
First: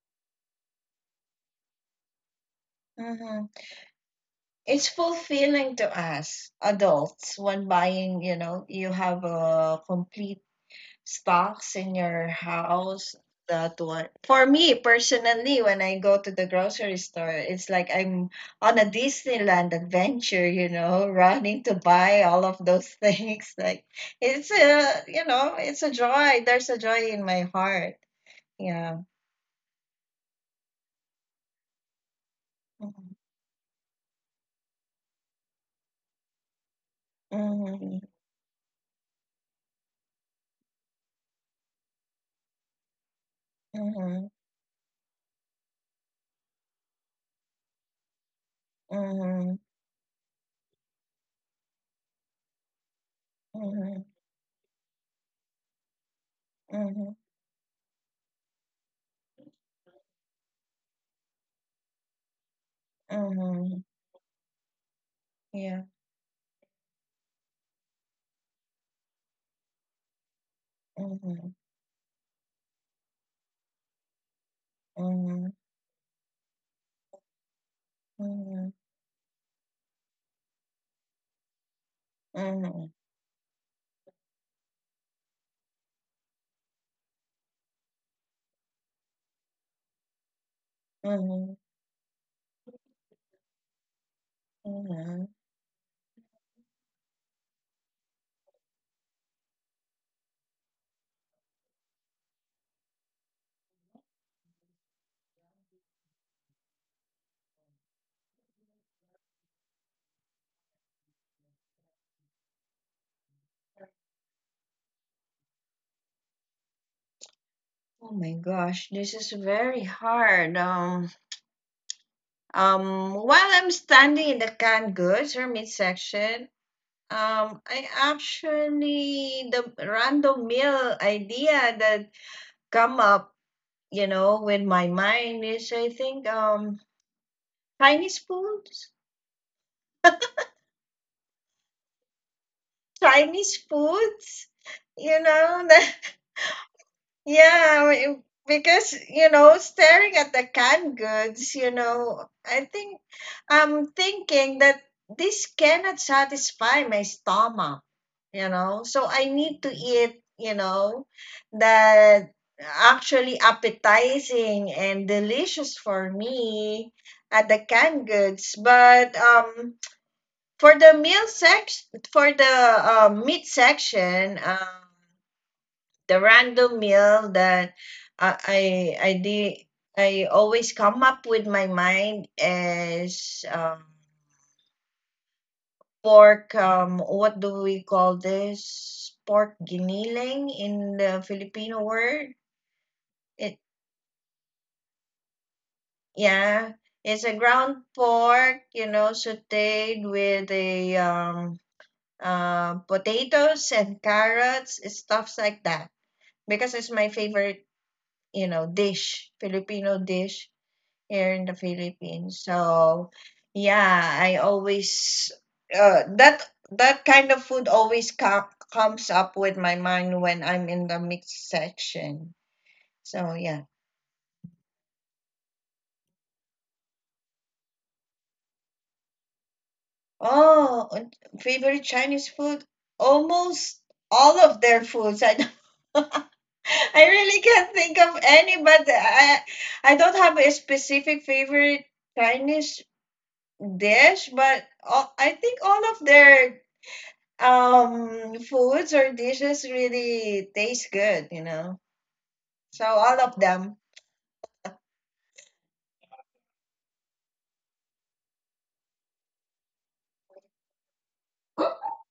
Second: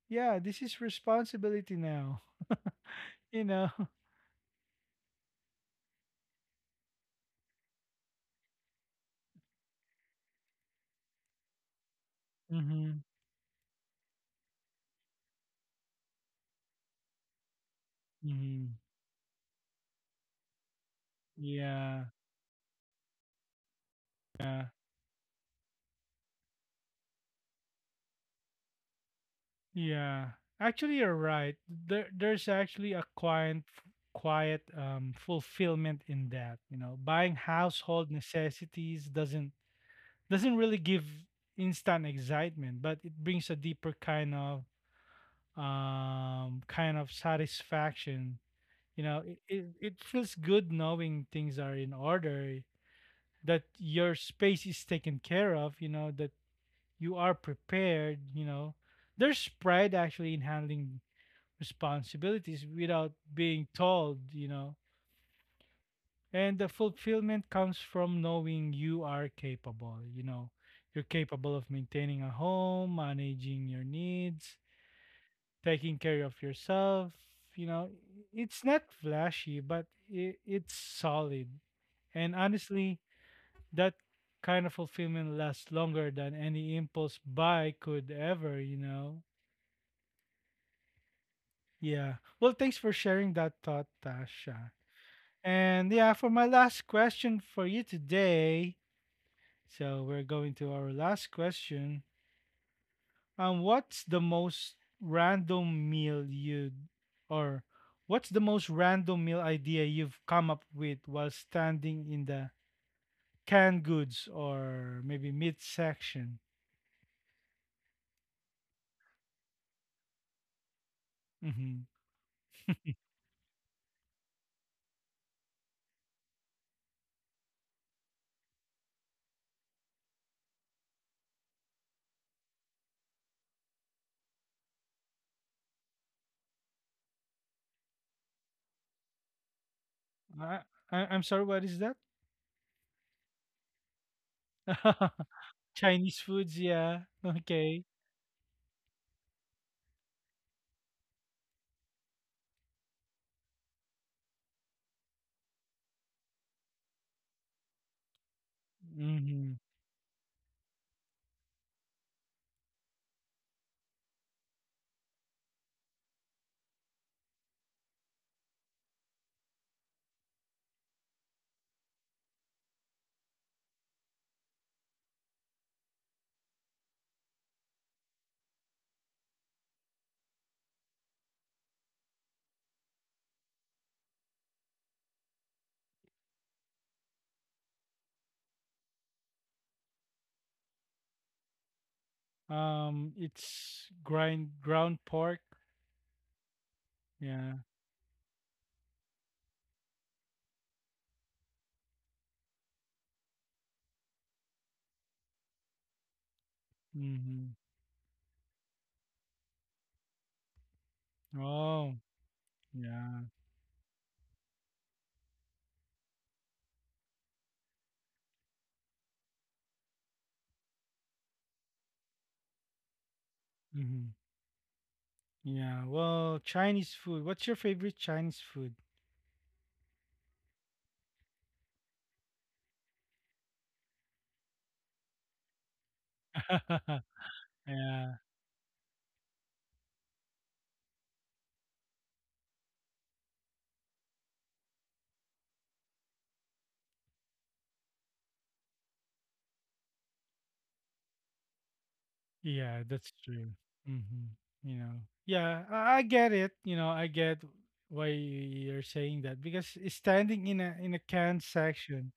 [SPEAKER 1] yeah, this is responsibility now, [laughs] you
[SPEAKER 2] Mm-hmm.
[SPEAKER 1] know?
[SPEAKER 2] It's fulfilling to us adults when buying, you know, you have a complete stocks in your
[SPEAKER 1] Mm-hmm.
[SPEAKER 2] house. That one. For me personally, when I go to the grocery store, it's like I'm
[SPEAKER 1] Mm-hmm.
[SPEAKER 2] on a Disneyland adventure, you know, running to
[SPEAKER 1] Yeah.
[SPEAKER 2] buy all of those things. [laughs] Like it's
[SPEAKER 1] Yeah.
[SPEAKER 2] a, you know, it's a joy. There's a joy in my heart. Yeah.
[SPEAKER 1] Yeah. Actually, you're right. There's actually a
[SPEAKER 2] Mm-hmm.
[SPEAKER 1] quiet fulfillment in that. You know, buying household necessities doesn't really give instant excitement, but it brings a deeper
[SPEAKER 2] Mm-hmm.
[SPEAKER 1] kind of satisfaction. You know,
[SPEAKER 2] Mm-hmm.
[SPEAKER 1] it feels good knowing things are in order, that
[SPEAKER 2] Mm-hmm. Mm-hmm.
[SPEAKER 1] your space is taken care of, you know, that you
[SPEAKER 2] Mm-hmm.
[SPEAKER 1] are prepared, you know. There's pride actually in handling responsibilities without being
[SPEAKER 2] Mm-hmm.
[SPEAKER 1] told, you know.
[SPEAKER 2] Yeah.
[SPEAKER 1] And the fulfillment comes from knowing you are capable, you know. You're capable
[SPEAKER 2] Mhm.
[SPEAKER 1] of maintaining a home, managing your needs,
[SPEAKER 2] Mhm.
[SPEAKER 1] taking care of yourself, you know. It's
[SPEAKER 2] Mhm.
[SPEAKER 1] not flashy, but it's solid. And
[SPEAKER 2] Mhm.
[SPEAKER 1] honestly, that kind of fulfillment lasts longer than any impulse buy could ever, you know?
[SPEAKER 2] Mhm.
[SPEAKER 1] Yeah. Well, thanks for sharing that thought, Tasha.
[SPEAKER 2] Mhm.
[SPEAKER 1] And yeah, for my last question for you today, so we're going to our last question. What's the most random meal you or what's the most random meal idea you've come up with while standing in the canned goods or maybe meat section?
[SPEAKER 2] Oh my gosh, this is very hard. While I'm standing in the canned goods or midsection. I actually the random meal idea that come up, you know, with my mind is I think Chinese foods,
[SPEAKER 1] I, I'm sorry, what is that?
[SPEAKER 2] Chinese foods, you
[SPEAKER 1] [laughs]
[SPEAKER 2] know. [laughs]
[SPEAKER 1] Chinese foods, yeah. Okay.
[SPEAKER 2] Yeah, because you know, staring at the canned goods, you know, I think I'm thinking that this cannot satisfy my stomach, you know, so I
[SPEAKER 1] Mm-hmm.
[SPEAKER 2] need to eat, you know, that actually appetizing and delicious for me at the canned goods. But for the meal section, for the meat section, the random meal that I I I did, I always come up with my mind is, pork, what do we call this, pork giniling in the Filipino word. It
[SPEAKER 1] It's grind ground pork.
[SPEAKER 2] Yeah, it's a
[SPEAKER 1] Yeah.
[SPEAKER 2] ground pork, you know, sautéed with a potatoes and carrots, stuffs like that, because it's my
[SPEAKER 1] Mm-hmm.
[SPEAKER 2] favorite, you know, dish, Filipino dish here in the
[SPEAKER 1] Oh,
[SPEAKER 2] Philippines. So
[SPEAKER 1] yeah.
[SPEAKER 2] yeah, I always that that kind of food always comes up with my mind when I'm in the mixed section. So yeah.
[SPEAKER 1] Mm-hmm. Yeah. Well, Chinese food. What's your favorite Chinese food?
[SPEAKER 2] Oh, and favorite Chinese food? Almost all of their foods. I don't. [laughs]
[SPEAKER 1] [laughs]
[SPEAKER 2] I really can't think
[SPEAKER 1] Yeah.
[SPEAKER 2] of any, but I don't have a specific favorite Chinese dish, but all, I think all of their foods or dishes really taste good, you know.
[SPEAKER 1] Yeah,
[SPEAKER 2] So
[SPEAKER 1] that's
[SPEAKER 2] all of
[SPEAKER 1] true.
[SPEAKER 2] them.
[SPEAKER 1] Mm-hmm. You know. Yeah, I get it. You know, I get why you're saying that because it's standing in a canned section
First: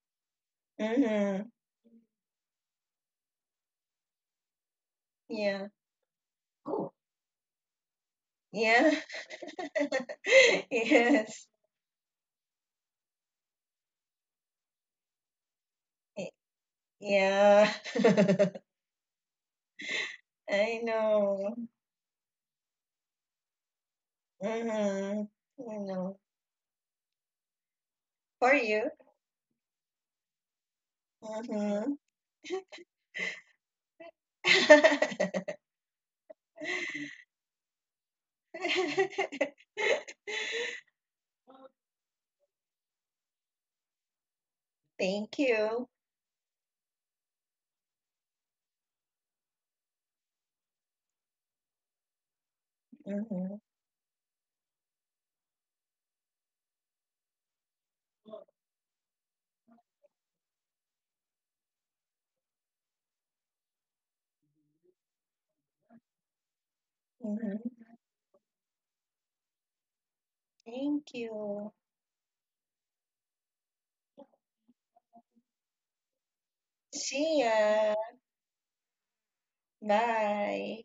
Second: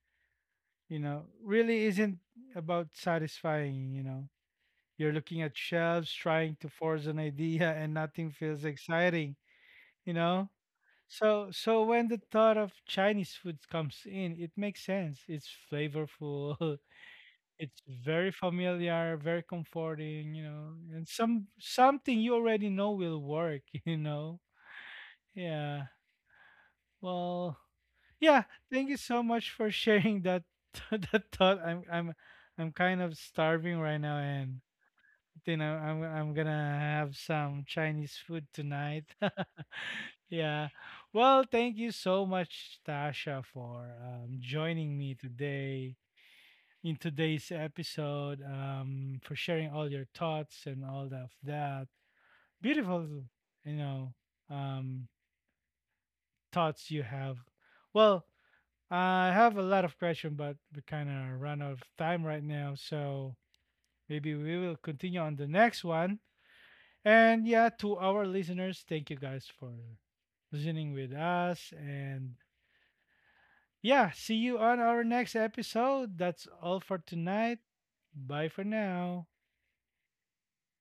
[SPEAKER 1] you know,
[SPEAKER 2] Mm-hmm.
[SPEAKER 1] really isn't about satisfying, you know. You're looking at
[SPEAKER 2] Yeah.
[SPEAKER 1] shelves trying to
[SPEAKER 2] Cool.
[SPEAKER 1] force an idea and nothing feels
[SPEAKER 2] Yeah.
[SPEAKER 1] exciting, you know?
[SPEAKER 2] [laughs] Yes.
[SPEAKER 1] So when the thought of Chinese food comes in, it makes sense. It's
[SPEAKER 2] Y-
[SPEAKER 1] flavorful. [laughs]
[SPEAKER 2] Yeah.
[SPEAKER 1] It's
[SPEAKER 2] [laughs]
[SPEAKER 1] very familiar, very comforting, you know,
[SPEAKER 2] I
[SPEAKER 1] and
[SPEAKER 2] know.
[SPEAKER 1] something you already know will work, [laughs] you know.
[SPEAKER 2] Mm-hmm. I
[SPEAKER 1] Yeah.
[SPEAKER 2] know.
[SPEAKER 1] Well, yeah,
[SPEAKER 2] For
[SPEAKER 1] thank
[SPEAKER 2] you.
[SPEAKER 1] you so much for sharing that [laughs] that thought.
[SPEAKER 2] Mm-hmm.
[SPEAKER 1] I'm kind of starving right now, and you
[SPEAKER 2] [laughs]
[SPEAKER 1] know I'm gonna have some Chinese food tonight. [laughs] yeah. Well, thank you so much, Tasha, for joining me
[SPEAKER 2] Thank you.
[SPEAKER 1] today in today's episode. For sharing all your thoughts and all of that beautiful,
[SPEAKER 2] Mm-hmm.
[SPEAKER 1] you know, um, thoughts you have. Well, I have a lot of questions, but we kind of run out of time right now. So maybe we will continue on the next one. And yeah,
[SPEAKER 2] Mm-hmm.
[SPEAKER 1] to our listeners, thank you guys for listening
[SPEAKER 2] Thank
[SPEAKER 1] with
[SPEAKER 2] you.
[SPEAKER 1] us. And yeah, see you on our next episode. That's all for
[SPEAKER 2] See
[SPEAKER 1] tonight.
[SPEAKER 2] ya.
[SPEAKER 1] Bye for now.
[SPEAKER 2] Bye.